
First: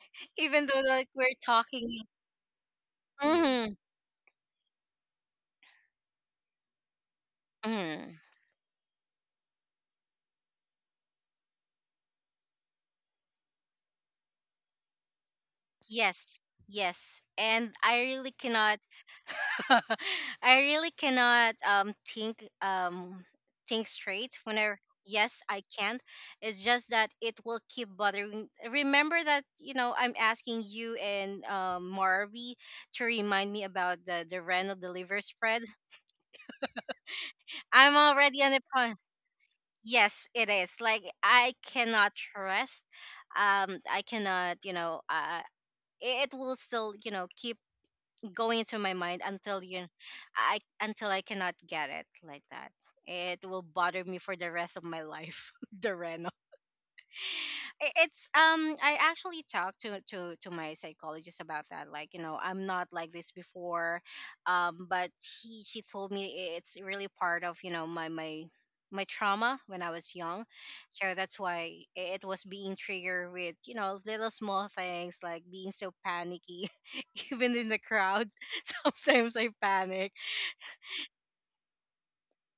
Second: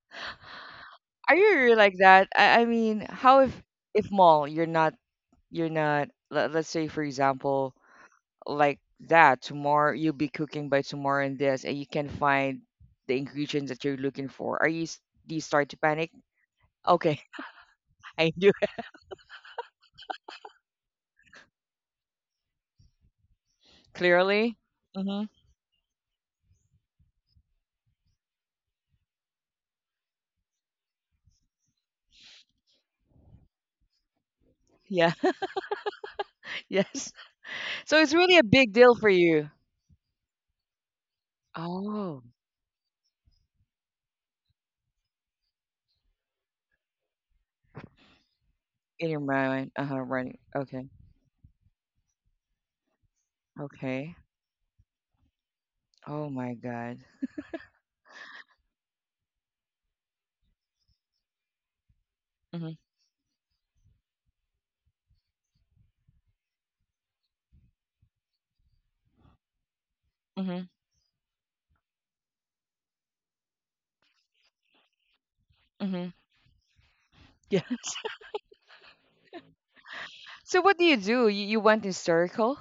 S1: <laughs> Even though like we're
S2: Are you really like
S1: talking.
S2: that? I mean, how
S1: Hmm.
S2: if mall you're not, you're not, let's say for example, like that tomorrow you'll be cooking by tomorrow, and this, and you can find the ingredients that you're looking for. Are you s- do you start to panic?
S1: Yes,
S2: Okay.
S1: yes. And I
S2: <laughs> I
S1: really
S2: knew it.
S1: cannot <laughs> I really cannot think think straight
S2: Clearly.
S1: whenever
S2: Mm-hmm.
S1: yes, I can't. It's just that it will keep bothering remember that, you know, I'm asking you and Marvy to remind me about the renal
S2: Yeah.
S1: deliver spread. <laughs>
S2: <laughs> Yes. So
S1: I'm
S2: it's really a
S1: already on the
S2: big deal
S1: point.
S2: for you.
S1: Yes, it is. Like I cannot
S2: Oh,
S1: rest. I cannot, you know, it will still, you know, keep going into my
S2: in your
S1: mind until
S2: mind,
S1: you
S2: uh-huh, running.
S1: I
S2: Okay.
S1: until I cannot get it like that. It will bother
S2: Okay.
S1: me for the rest of my life. <laughs> the
S2: Oh my god.
S1: it's I actually talked to my psychologist about that like you know I'm
S2: Mm-hmm.
S1: not like this before but he she told me it's really part of you know my my trauma when I was young
S2: Mm-hmm.
S1: so that's why it was being triggered with you know little small things like being so
S2: Mm-hmm.
S1: panicky <laughs>
S2: <laughs>
S1: even in the
S2: Yes.
S1: crowd <laughs> sometimes I panic.
S2: So what do you do? You went in circle.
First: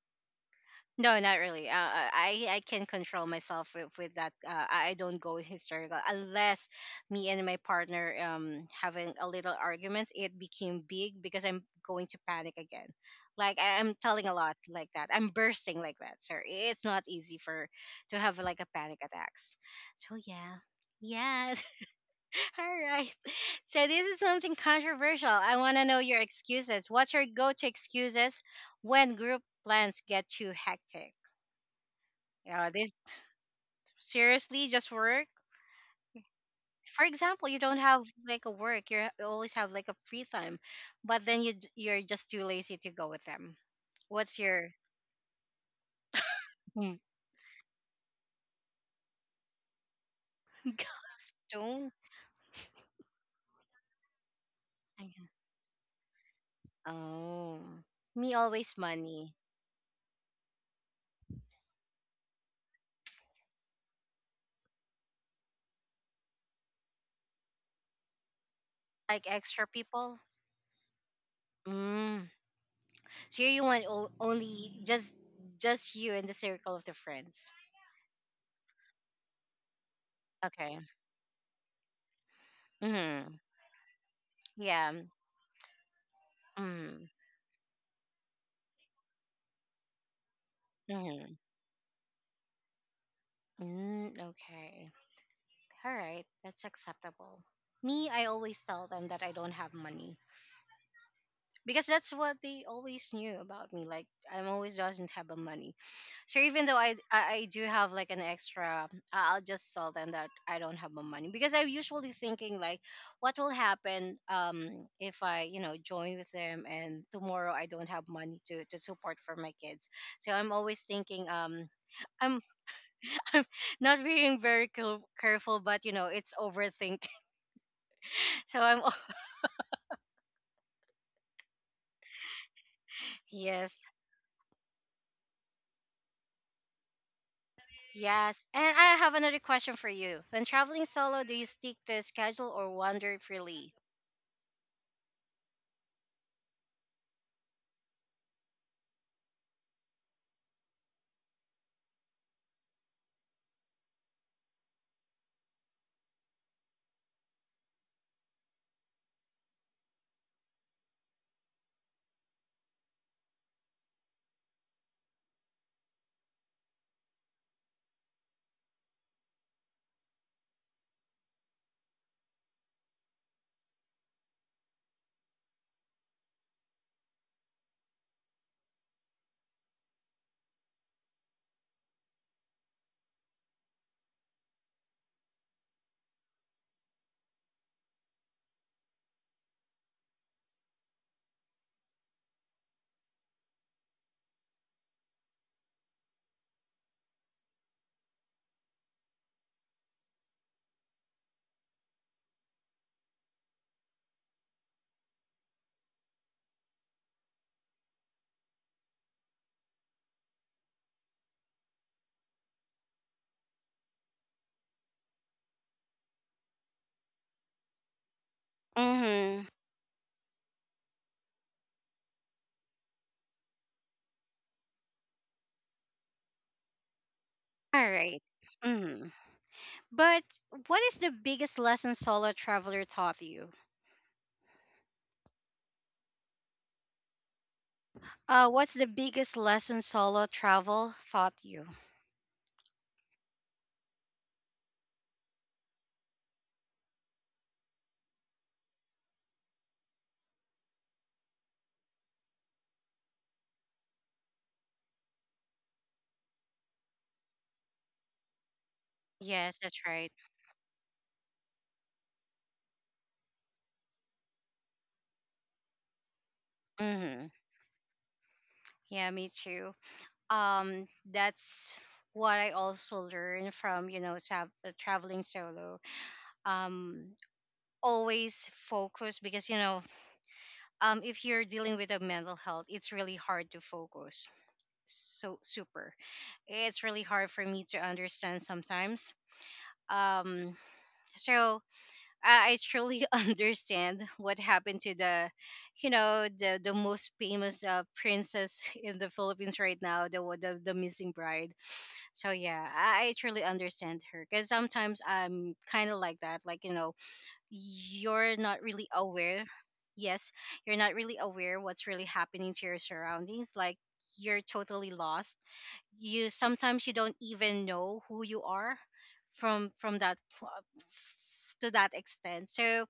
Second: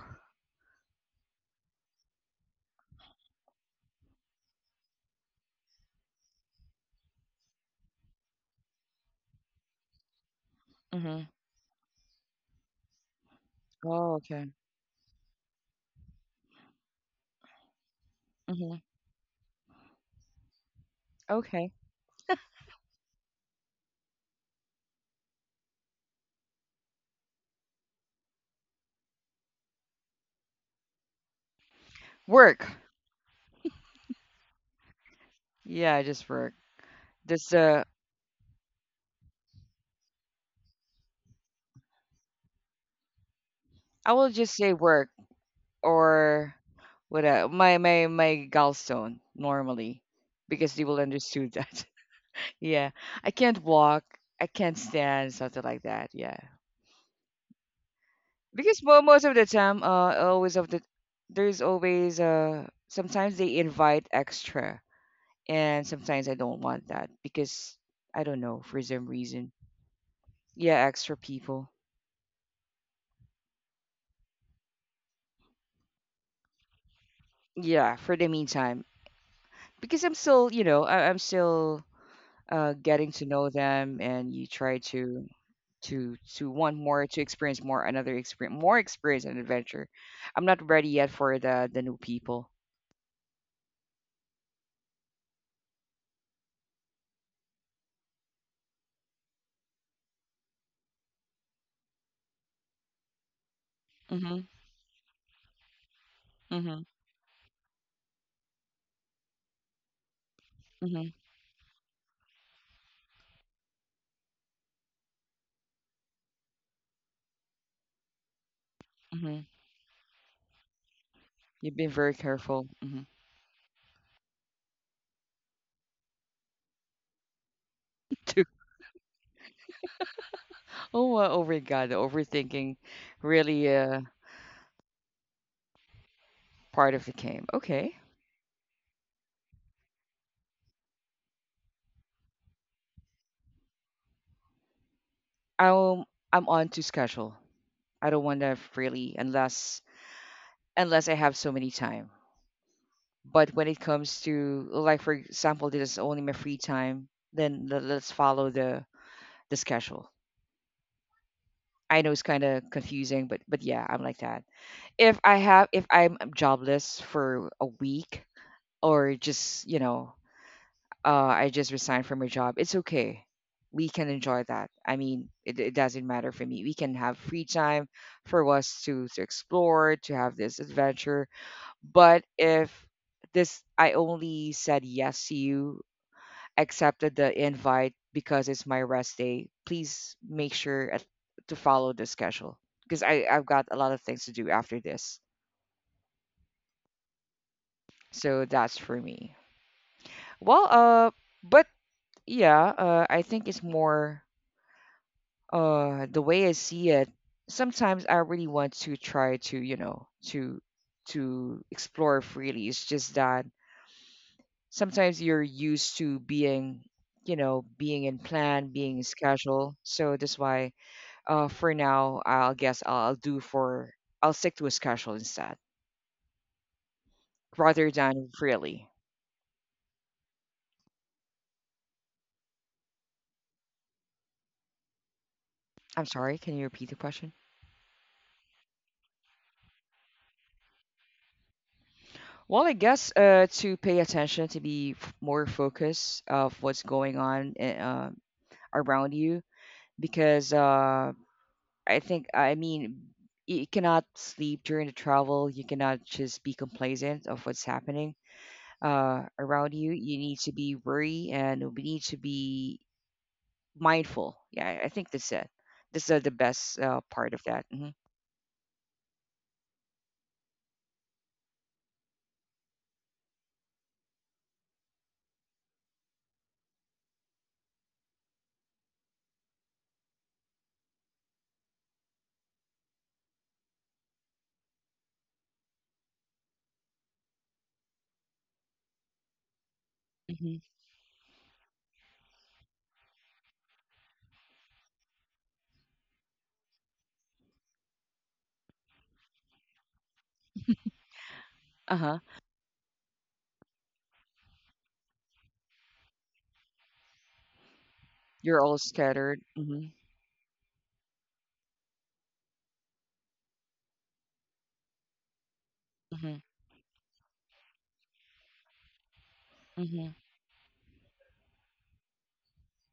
S1: No, not really. I can control myself with that. I don't go hysterical unless me and my partner having a little arguments. It became big
S2: Mm-hmm.
S1: because I'm going to panic again. Like I'm
S2: Oh,
S1: telling a
S2: okay.
S1: lot like that. I'm bursting like that. So it's not easy for to have like a
S2: Mm-hmm.
S1: panic attacks. So yeah, yeah.
S2: Okay,
S1: <laughs> All right. So this is something controversial. I want to know your excuses. What's your go-to excuses when group plans get too hectic?
S2: work.
S1: Yeah, this seriously just work.
S2: Yeah, just work.
S1: For example,
S2: Just
S1: you don't have like a work, you always have like a free time, but then you you're just too lazy to go with them.
S2: I will
S1: What's
S2: just
S1: your
S2: say work. Or what uh, my gallstone normally, because they will
S1: <laughs>
S2: understood that.
S1: stone?
S2: <laughs> Yeah, I can't walk, I can't stand, something like that. Yeah,
S1: Oh, me always
S2: because mo- most
S1: money,
S2: of the time, always of the there's always sometimes they invite extra, and sometimes I don't want that because I don't know for some
S1: like
S2: reason.
S1: extra people.
S2: Yeah, extra people.
S1: Mm. So you want only just you and the circle of the friends.
S2: Yeah, for the meantime, because I'm still you
S1: Okay.
S2: know I'm still getting to
S1: Mm.
S2: know them, and you try
S1: Yeah.
S2: to want more
S1: Mm.
S2: to experience more, another experience, more experience and adventure. I'm not ready yet for
S1: Mm.
S2: the new people.
S1: Mm. Okay. All right, that's acceptable. Me, I always tell them that I don't have money because that's what they always knew about me. Like
S2: Hmm.
S1: I'm always doesn't have a money. So even though
S2: Hmm.
S1: I I do have like an extra, I'll just tell them that I don't have my
S2: Hmm.
S1: money because I'm usually thinking like, what will happen if I you know join with them and tomorrow I don't have money to support for
S2: Hmm.
S1: my kids. So I'm always thinking
S2: You've been very
S1: I'm
S2: careful. Hmm.
S1: <laughs> I'm not being very careful, but you know it's overthink.
S2: <laughs> Too.
S1: So I'm all
S2: Oh oh my god, the overthinking
S1: <laughs>
S2: really,
S1: yes.
S2: uh, part of the game. Okay.
S1: Yes. And I have another question for you. When traveling solo, do you stick to a schedule or wander freely?
S2: I'm i'm on to schedule. I don't want to really, unless unless I have so many time. But when it comes to, like, for example, this is only my free time, then le- let's follow the schedule. I know it's kind of confusing, but yeah, I'm like that. If I have, if I'm jobless for a week, or just, you know, I just resigned from my job, it's okay. We can enjoy that. It doesn't matter for me. We can have free time for us to explore, to have this adventure. But if this I only said yes to you, accepted the invite because it's my rest day, please make sure at, to follow the schedule because I I've got a lot of things to do after this. So that's for me. Well, but yeah, I think it's more the way I see it. Sometimes I really want to try to you know to explore freely. It's just that sometimes you're used to being you know being in plan, being in
S1: Mm-hmm.
S2: schedule. So that's why, uh, for now, I'll guess I'll do for I'll stick to a schedule instead, rather
S1: All right.
S2: than freely.
S1: Mm-hmm. But what is the biggest lesson solo traveler taught you?
S2: I'm sorry, can you repeat the question?
S1: What's the biggest lesson solo travel taught you?
S2: Well, I guess to pay attention, to be f- more focused of what's going on I- around you, because I think I mean you cannot sleep during the travel. You cannot just be complacent of what's happening
S1: Yes,
S2: around
S1: that's
S2: you.
S1: right.
S2: You need to be worried, and we need to be mindful. Yeah, I think that's it. This is the best
S1: Mm-hmm.
S2: part of that. Hmm.
S1: Yeah, me too. That's what I also learned from you know traveling solo. Um, always focus because you know if you're dealing with a mental health, it's really hard to focus. So super. It's really hard for me to understand sometimes.
S2: Hmm.
S1: Um, so I truly <laughs> understand what happened to you know, the most famous princess <laughs> in the Philippines right now, the missing bride.
S2: Uh huh.
S1: So yeah, I truly understand her because sometimes I'm kind of like that. Like you know, you're
S2: You're
S1: not
S2: all
S1: really
S2: scattered.
S1: aware
S2: Hmm.
S1: yes you're not really aware what's really happening to your surroundings like you're totally lost you
S2: Hmm.
S1: sometimes you don't even know who you are from
S2: Hmm.
S1: that to that extent so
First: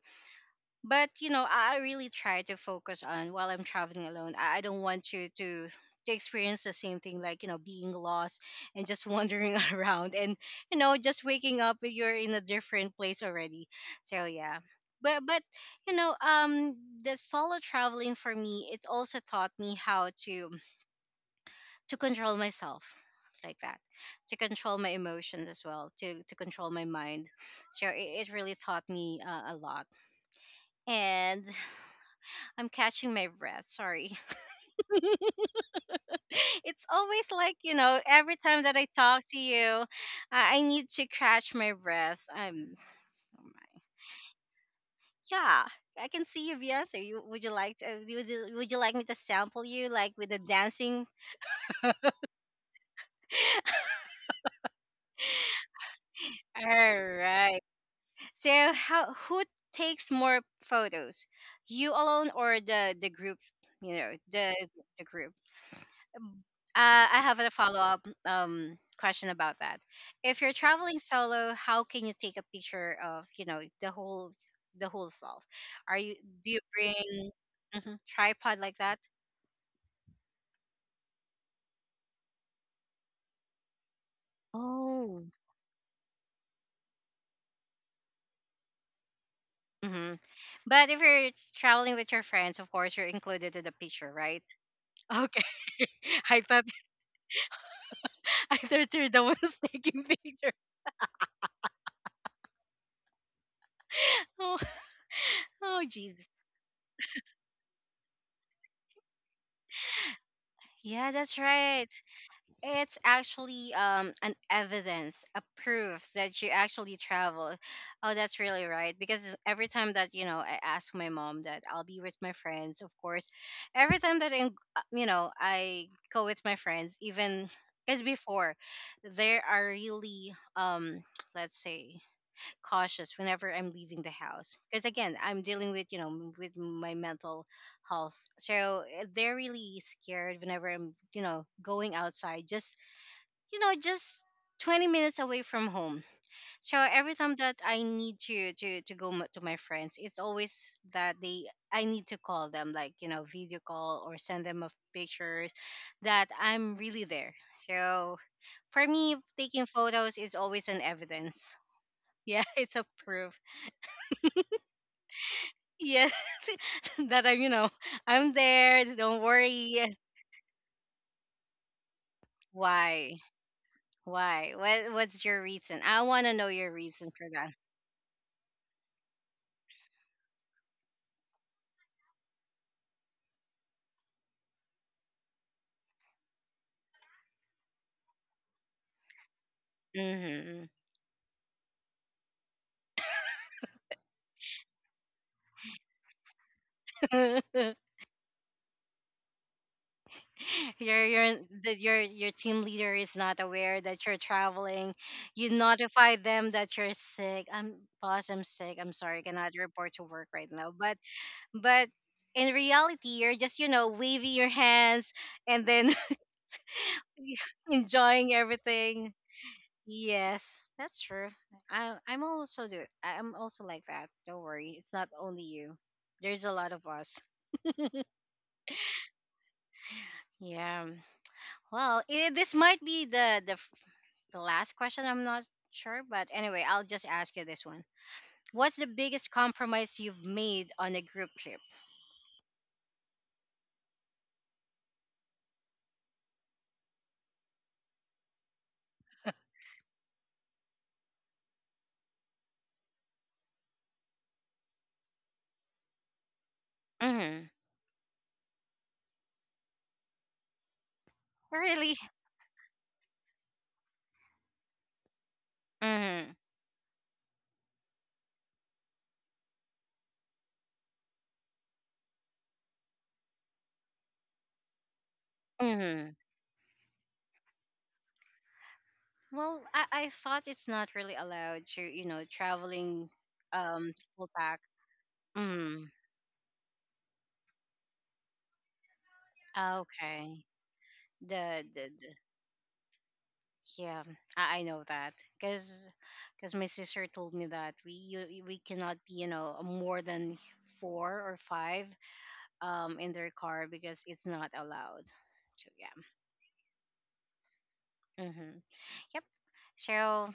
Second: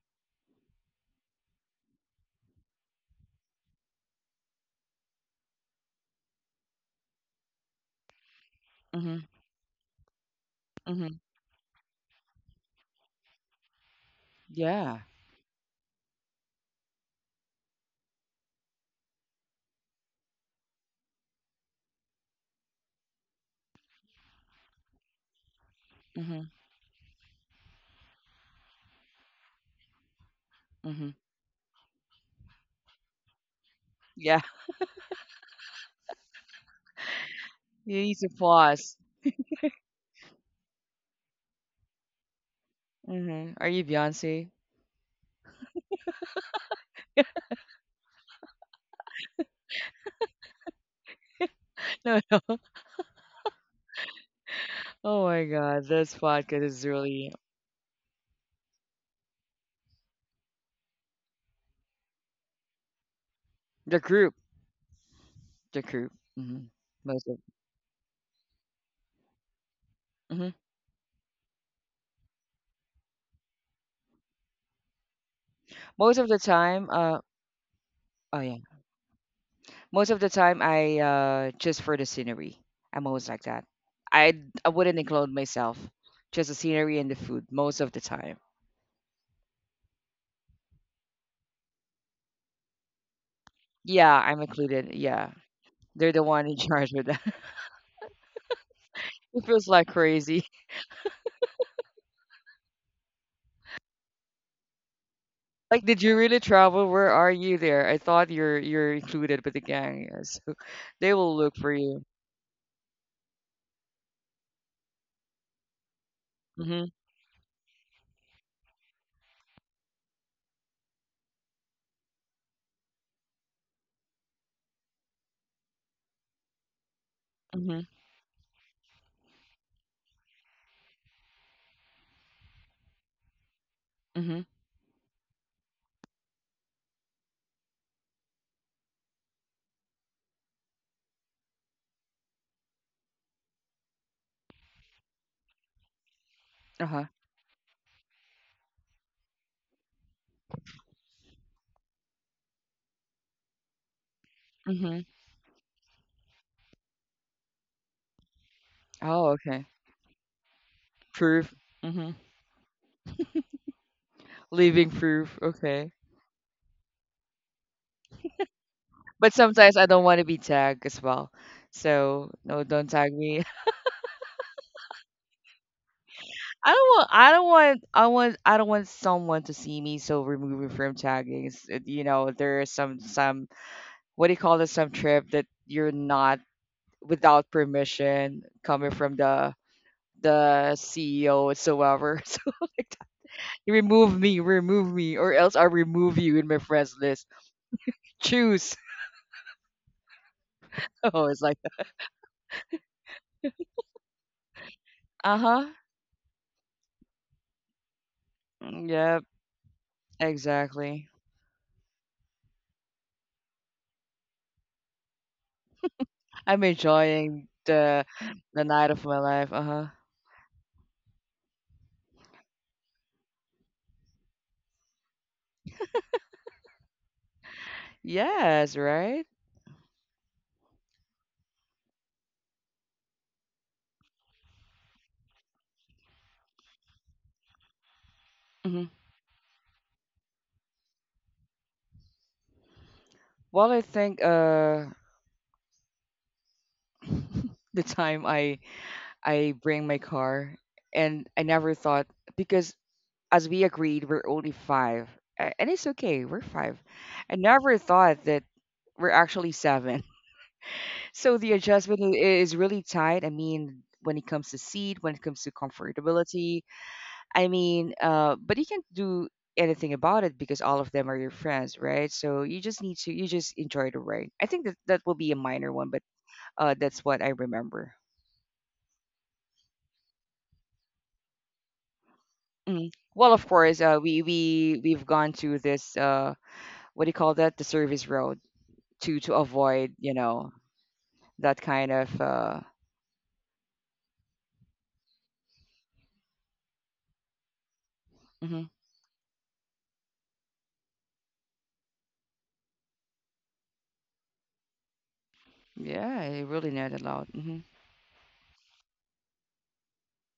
S1: but you know I really try to focus on while I'm traveling alone I don't want you to experience the same thing like you know being lost and just
S2: Hmm.
S1: wandering <laughs> around and you know
S2: Hmm.
S1: just waking up you're in a different place already so yeah
S2: Yeah.
S1: but you know the solo traveling for me it's also taught me how to control myself like that to control my emotions as well to
S2: Hmm.
S1: control my mind so it really taught me a lot
S2: Hmm.
S1: and I'm catching my breath. Sorry.
S2: Yeah. <laughs>
S1: <laughs> It's always like, you
S2: You
S1: know,
S2: need to
S1: every time that I
S2: pause.
S1: talk to you, I need to catch my breath. I'm, oh
S2: Hmm. Are
S1: my.
S2: you Beyonce?
S1: Yeah. I can see you've answered. You, would you like to, would you like me to sample you like with the dancing?
S2: <laughs> No. No. Oh my God, this podcast
S1: All
S2: is really
S1: right. So how who takes more photos? You alone or the group, you
S2: the
S1: know,
S2: group.
S1: the group?
S2: The group. Hmm.
S1: I
S2: Most of.
S1: have a follow up question about that. If
S2: Hmm.
S1: you're traveling solo, how can you take a picture of you know the whole self? Are you
S2: Most of the
S1: do you
S2: time.
S1: bring mhm,
S2: Oh yeah.
S1: tripod like that?
S2: Most of the time, I just for the scenery. I'm always like that. I I wouldn't
S1: Oh.
S2: include myself. Just the scenery and the food most of the time.
S1: Hmm. But if you're traveling with your friends, of course you're included in the picture,
S2: Yeah,
S1: right?
S2: I'm included. Yeah,
S1: Okay,
S2: they're the
S1: <laughs> I
S2: one in <laughs>
S1: thought
S2: charge with that. <laughs>
S1: <laughs> I thought you're the
S2: It
S1: ones
S2: feels like
S1: taking
S2: crazy.
S1: picture. <laughs>
S2: <laughs>
S1: Oh,
S2: Like,
S1: oh
S2: did you
S1: Jesus!
S2: really travel? Where are you there? I thought you're included with the gang. Yeah, so <laughs>
S1: Yeah,
S2: they will
S1: that's
S2: look for
S1: right.
S2: you.
S1: It's actually an evidence, a proof that you
S2: Mhm.
S1: actually travel. Oh, that's really right. Because every time that you know, I ask my mom that I'll be with my friends. Of course, every time that you know, I go with my friends, even
S2: Mhm.
S1: as before, they are really, let's say, cautious whenever I'm leaving the
S2: Mhm.
S1: house. Because again, I'm dealing with you know with my mental health. So eh, they're really scared whenever I'm, you know, going outside just you know just 20 minutes away from home so
S2: Uh huh.
S1: every time that I need to to go to my friends it's always that they I need to call them like you know video call or send them of
S2: Mhm.
S1: pictures that I'm really there so for me
S2: Oh, okay.
S1: taking photos is always an
S2: Proof.
S1: evidence
S2: Mhm.
S1: <laughs> yeah it's a proof.
S2: Leaving proof. Okay.
S1: Yes, <laughs> that I'm you know I'm there don't
S2: But sometimes I
S1: worry
S2: don't want to be tagged as well. So no, don't tag
S1: why
S2: me.
S1: why what what's your reason I want to know
S2: <laughs> I
S1: your
S2: don't want.
S1: reason for
S2: I don't
S1: that
S2: want. I want. I don't want someone to see me. So remove me from tagging. It's- it- You know, there is some what do you call this? Some trip that you're not without permission coming from
S1: mm
S2: the CEO whatsoever. <laughs> So like that. Remove me, remove me, or else I'll remove you in my friends list.
S1: hmm <laughs>
S2: Choose. <laughs> Oh,
S1: your
S2: it's like
S1: that
S2: that.
S1: your team leader is not aware that you're traveling
S2: Uh
S1: you
S2: huh.
S1: notify them that you're sick I'm boss I'm sick I'm sorry I
S2: Yep.
S1: cannot report to work right now
S2: Exactly.
S1: but in reality you're just you know waving your hands and then
S2: I'm enjoying
S1: <laughs> enjoying
S2: the night of
S1: everything
S2: my life. Uh huh.
S1: yes that's true I'm also do I'm also like that don't worry it's not only you there's a lot of us
S2: Yes, right.
S1: yeah. Well, eh, this might be the the last question. I'm not sure, but anyway, I'll just ask you this one.
S2: Hmm.
S1: What's the biggest compromise you've made on a group trip?
S2: Well, I think the time I bring my car, and I never thought because as we agreed, we're only five, a- and it's okay. We're five. I
S1: Mm-hmm.
S2: never thought that we're actually seven. <laughs> So the
S1: Really?
S2: adjustment I- is really tight. I mean, when it comes to seat, when it comes to
S1: Mm-hmm.
S2: comfortability, I mean, but you can't do anything about it because all of them are your friends, right? So you just need to, you just enjoy the ride. I think that that will be a minor one, but
S1: Mm-hmm.
S2: that's what I remember.
S1: Well, I thought it's not really allowed to, you know,
S2: Mm.
S1: traveling
S2: Well, of course, we
S1: full pack.
S2: we we've gone to
S1: Mm.
S2: this what do you call that? The service road to avoid, you
S1: Okay.
S2: know, that kind
S1: The
S2: of.
S1: yeah, I know that because because my sister told me that we you, we
S2: Mhm.
S1: cannot be you know more than four or five in their car because it's not allowed. So yeah.
S2: Yeah, I really know that loud. Hmm.
S1: Mm-hmm. Yep. So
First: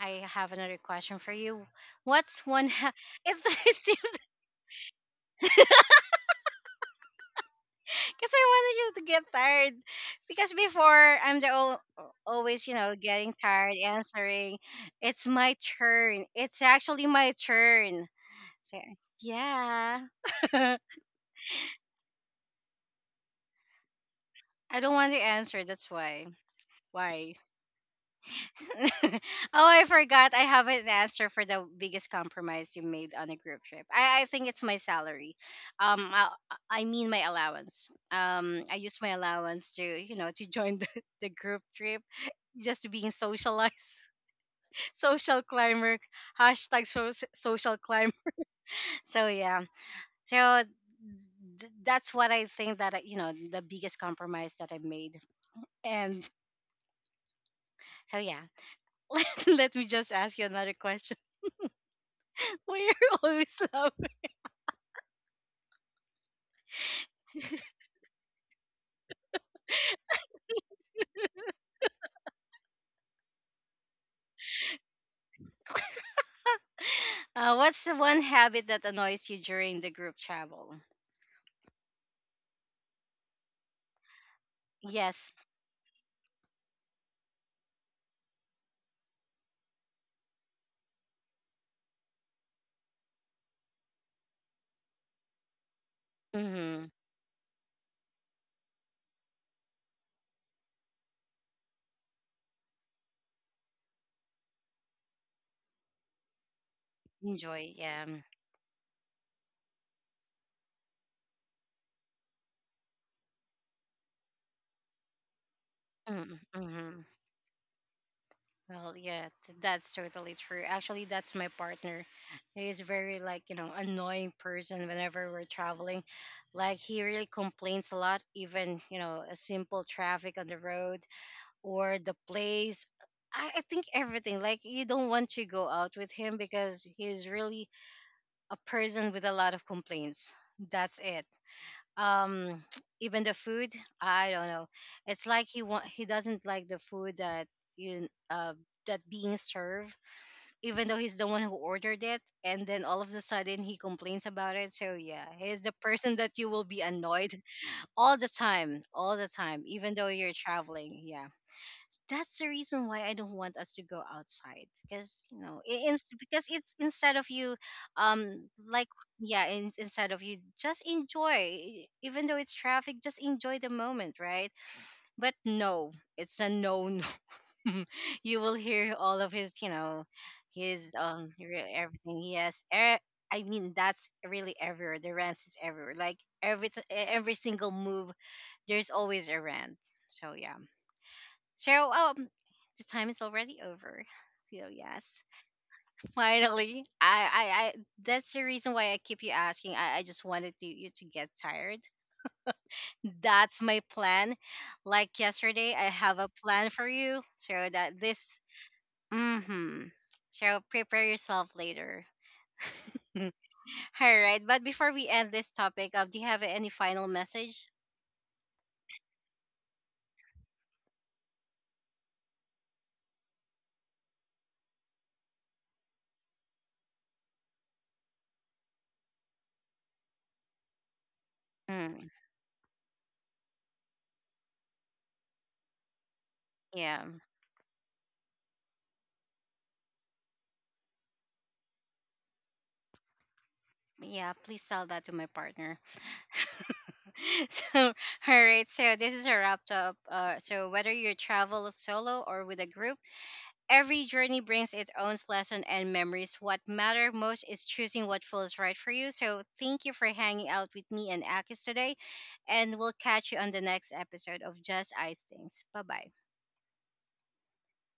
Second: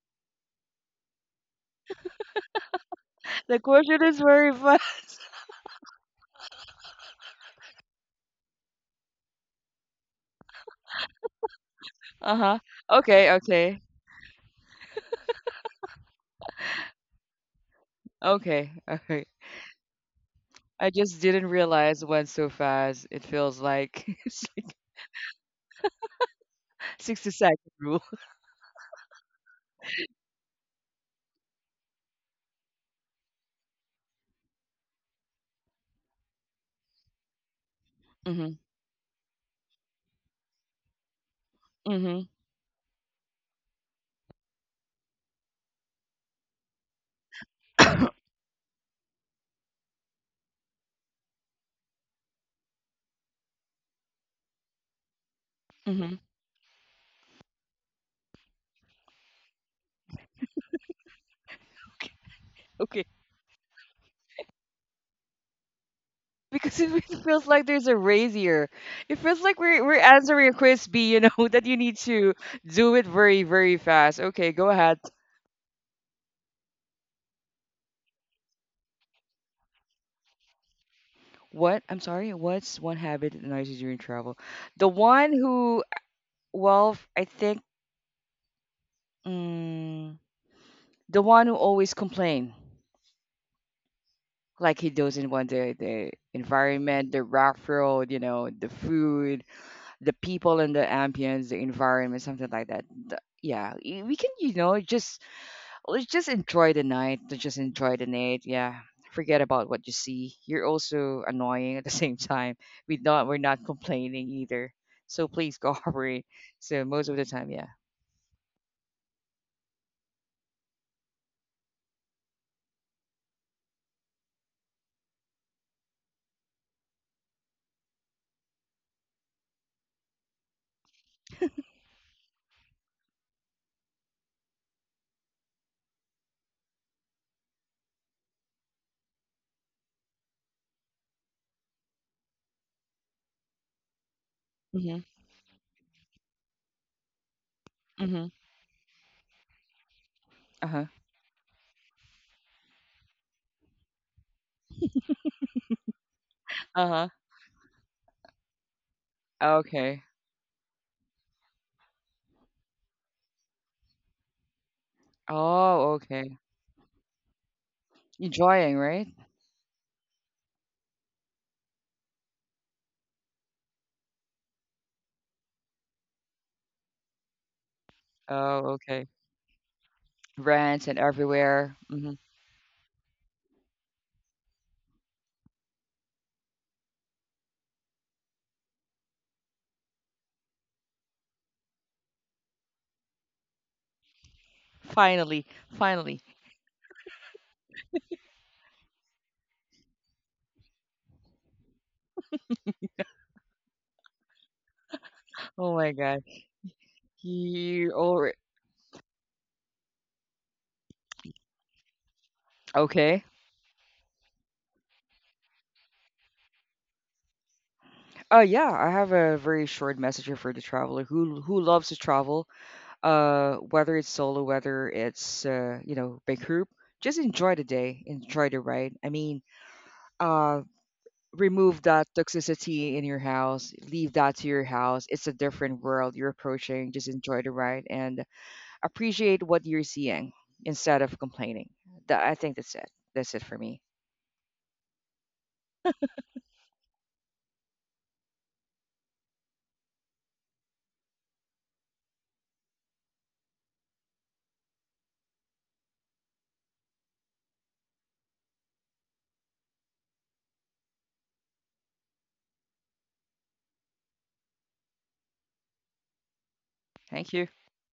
S1: I have another question for you. What's one <laughs> it
S2: The question
S1: seems
S2: is very fast. <laughs>
S1: because I wanted you to get tired because before I'm the
S2: Uh huh.
S1: always you know getting
S2: Okay.
S1: tired
S2: Okay.
S1: answering. It's my turn. It's actually my turn.
S2: Okay.
S1: So
S2: <laughs>
S1: yeah. <laughs>
S2: I just didn't realize it went so fast. It feels like <laughs> it's like
S1: I don't want to answer. That's why.
S2: 60
S1: Why?
S2: second rule.
S1: <laughs> Oh, I forgot. I have an answer for the biggest compromise you made on a group trip. I think it's my salary. Um, I, I mean my allowance.
S2: Hmm.
S1: I use my allowance to you know to join <laughs> the group trip,
S2: Hmm.
S1: just to being socialized, <laughs> social climber, hashtag so, social climber.
S2: <coughs>
S1: <laughs> So yeah, so that's what I think that you know the biggest compromise that I made.
S2: Hmm.
S1: And so yeah, <laughs> let me just ask you another We're
S2: Okay.
S1: <laughs> awesome.
S2: Because it <laughs> really feels like there's a race here. It feels like we're answering a quiz B, you know, <laughs> that you need to do it very, very fast. Okay, go ahead.
S1: What's the one habit that annoys you during the group travel?
S2: What? I'm sorry, what's one habit that annoys you during travel? The one
S1: Yes.
S2: who well, I think mm, the one who always complain. Like he doesn't want the
S1: Mm-hmm.
S2: environment, the rough road, you know, the food, the people and the ambience, the environment, something like that. The- yeah, y- we can, you know, just let's just enjoy the night. To just
S1: Enjoy.
S2: enjoy
S1: Yeah.
S2: the night. Yeah, forget about what you see. You're also annoying at the <laughs> same time. We're not complaining either. So please
S1: Mm,
S2: cooperate.
S1: mm,
S2: <laughs> So
S1: mm-hmm.
S2: most of the time, yeah.
S1: Well, yeah, that's totally true. Actually, that's my partner. He's very like you know annoying person whenever we're traveling. Like he really complains a lot, even you know a simple traffic on the road or the place. I think everything. Like you don't want to go out with him because he's really a person with a lot of complaints. That's it. Um, <tsk> even the food, I don't know.
S2: Mhm.
S1: It's like he doesn't like the food that you
S2: Mhm.
S1: that being served,
S2: Uh huh.
S1: even though he's the one who ordered it, and then all of a sudden he complains about it. So yeah, he's the person that you will be
S2: Uh huh.
S1: annoyed all the time, even
S2: Okay.
S1: though you're traveling. Yeah that's the reason why I don't want us to go outside because you know
S2: Oh,
S1: it's,
S2: okay.
S1: because it's instead of you
S2: Enjoying,
S1: like
S2: right?
S1: yeah instead of you just enjoy even though it's traffic just enjoy the moment right but no it's a no no <laughs> you will
S2: Oh,
S1: hear
S2: okay.
S1: all of his you know
S2: Brands
S1: his
S2: and everywhere. Hmm.
S1: everything he has I mean that's really everywhere the rant is everywhere like every single move there's always a rant so yeah so the time is already over. So yes,
S2: Finally,
S1: <laughs>
S2: finally.
S1: finally, I that's the reason why I keep you asking. I just wanted to, you to get tired. That's my plan. Like yesterday,
S2: Oh
S1: I
S2: my
S1: have
S2: God.
S1: a plan for you. So
S2: You
S1: that this,
S2: already
S1: mm-hmm. So prepare yourself later.
S2: okay?
S1: <laughs> All right, but before we end this topic, do you have any final message?
S2: Yeah, I have a very short message here for the traveler who loves to travel. Whether it's solo, whether it's you know, big group, just enjoy the day, enjoy the ride. I mean, uh, remove
S1: Mm,
S2: that toxicity in your house, leave that to your house. It's a different world you're approaching.
S1: yeah,
S2: Just enjoy the ride and appreciate what you're seeing instead of complaining. That I think that's it. That's it for me.
S1: yeah. Please tell that to my partner. <laughs> so all right so this is a wrap up so whether you travel solo or with a group every journey brings its own lesson and memories what matter most is choosing what feels right for you so thank you for hanging out with me and akis today and we'll catch you on the next episode of just ice things bye bye
S2: Thank you.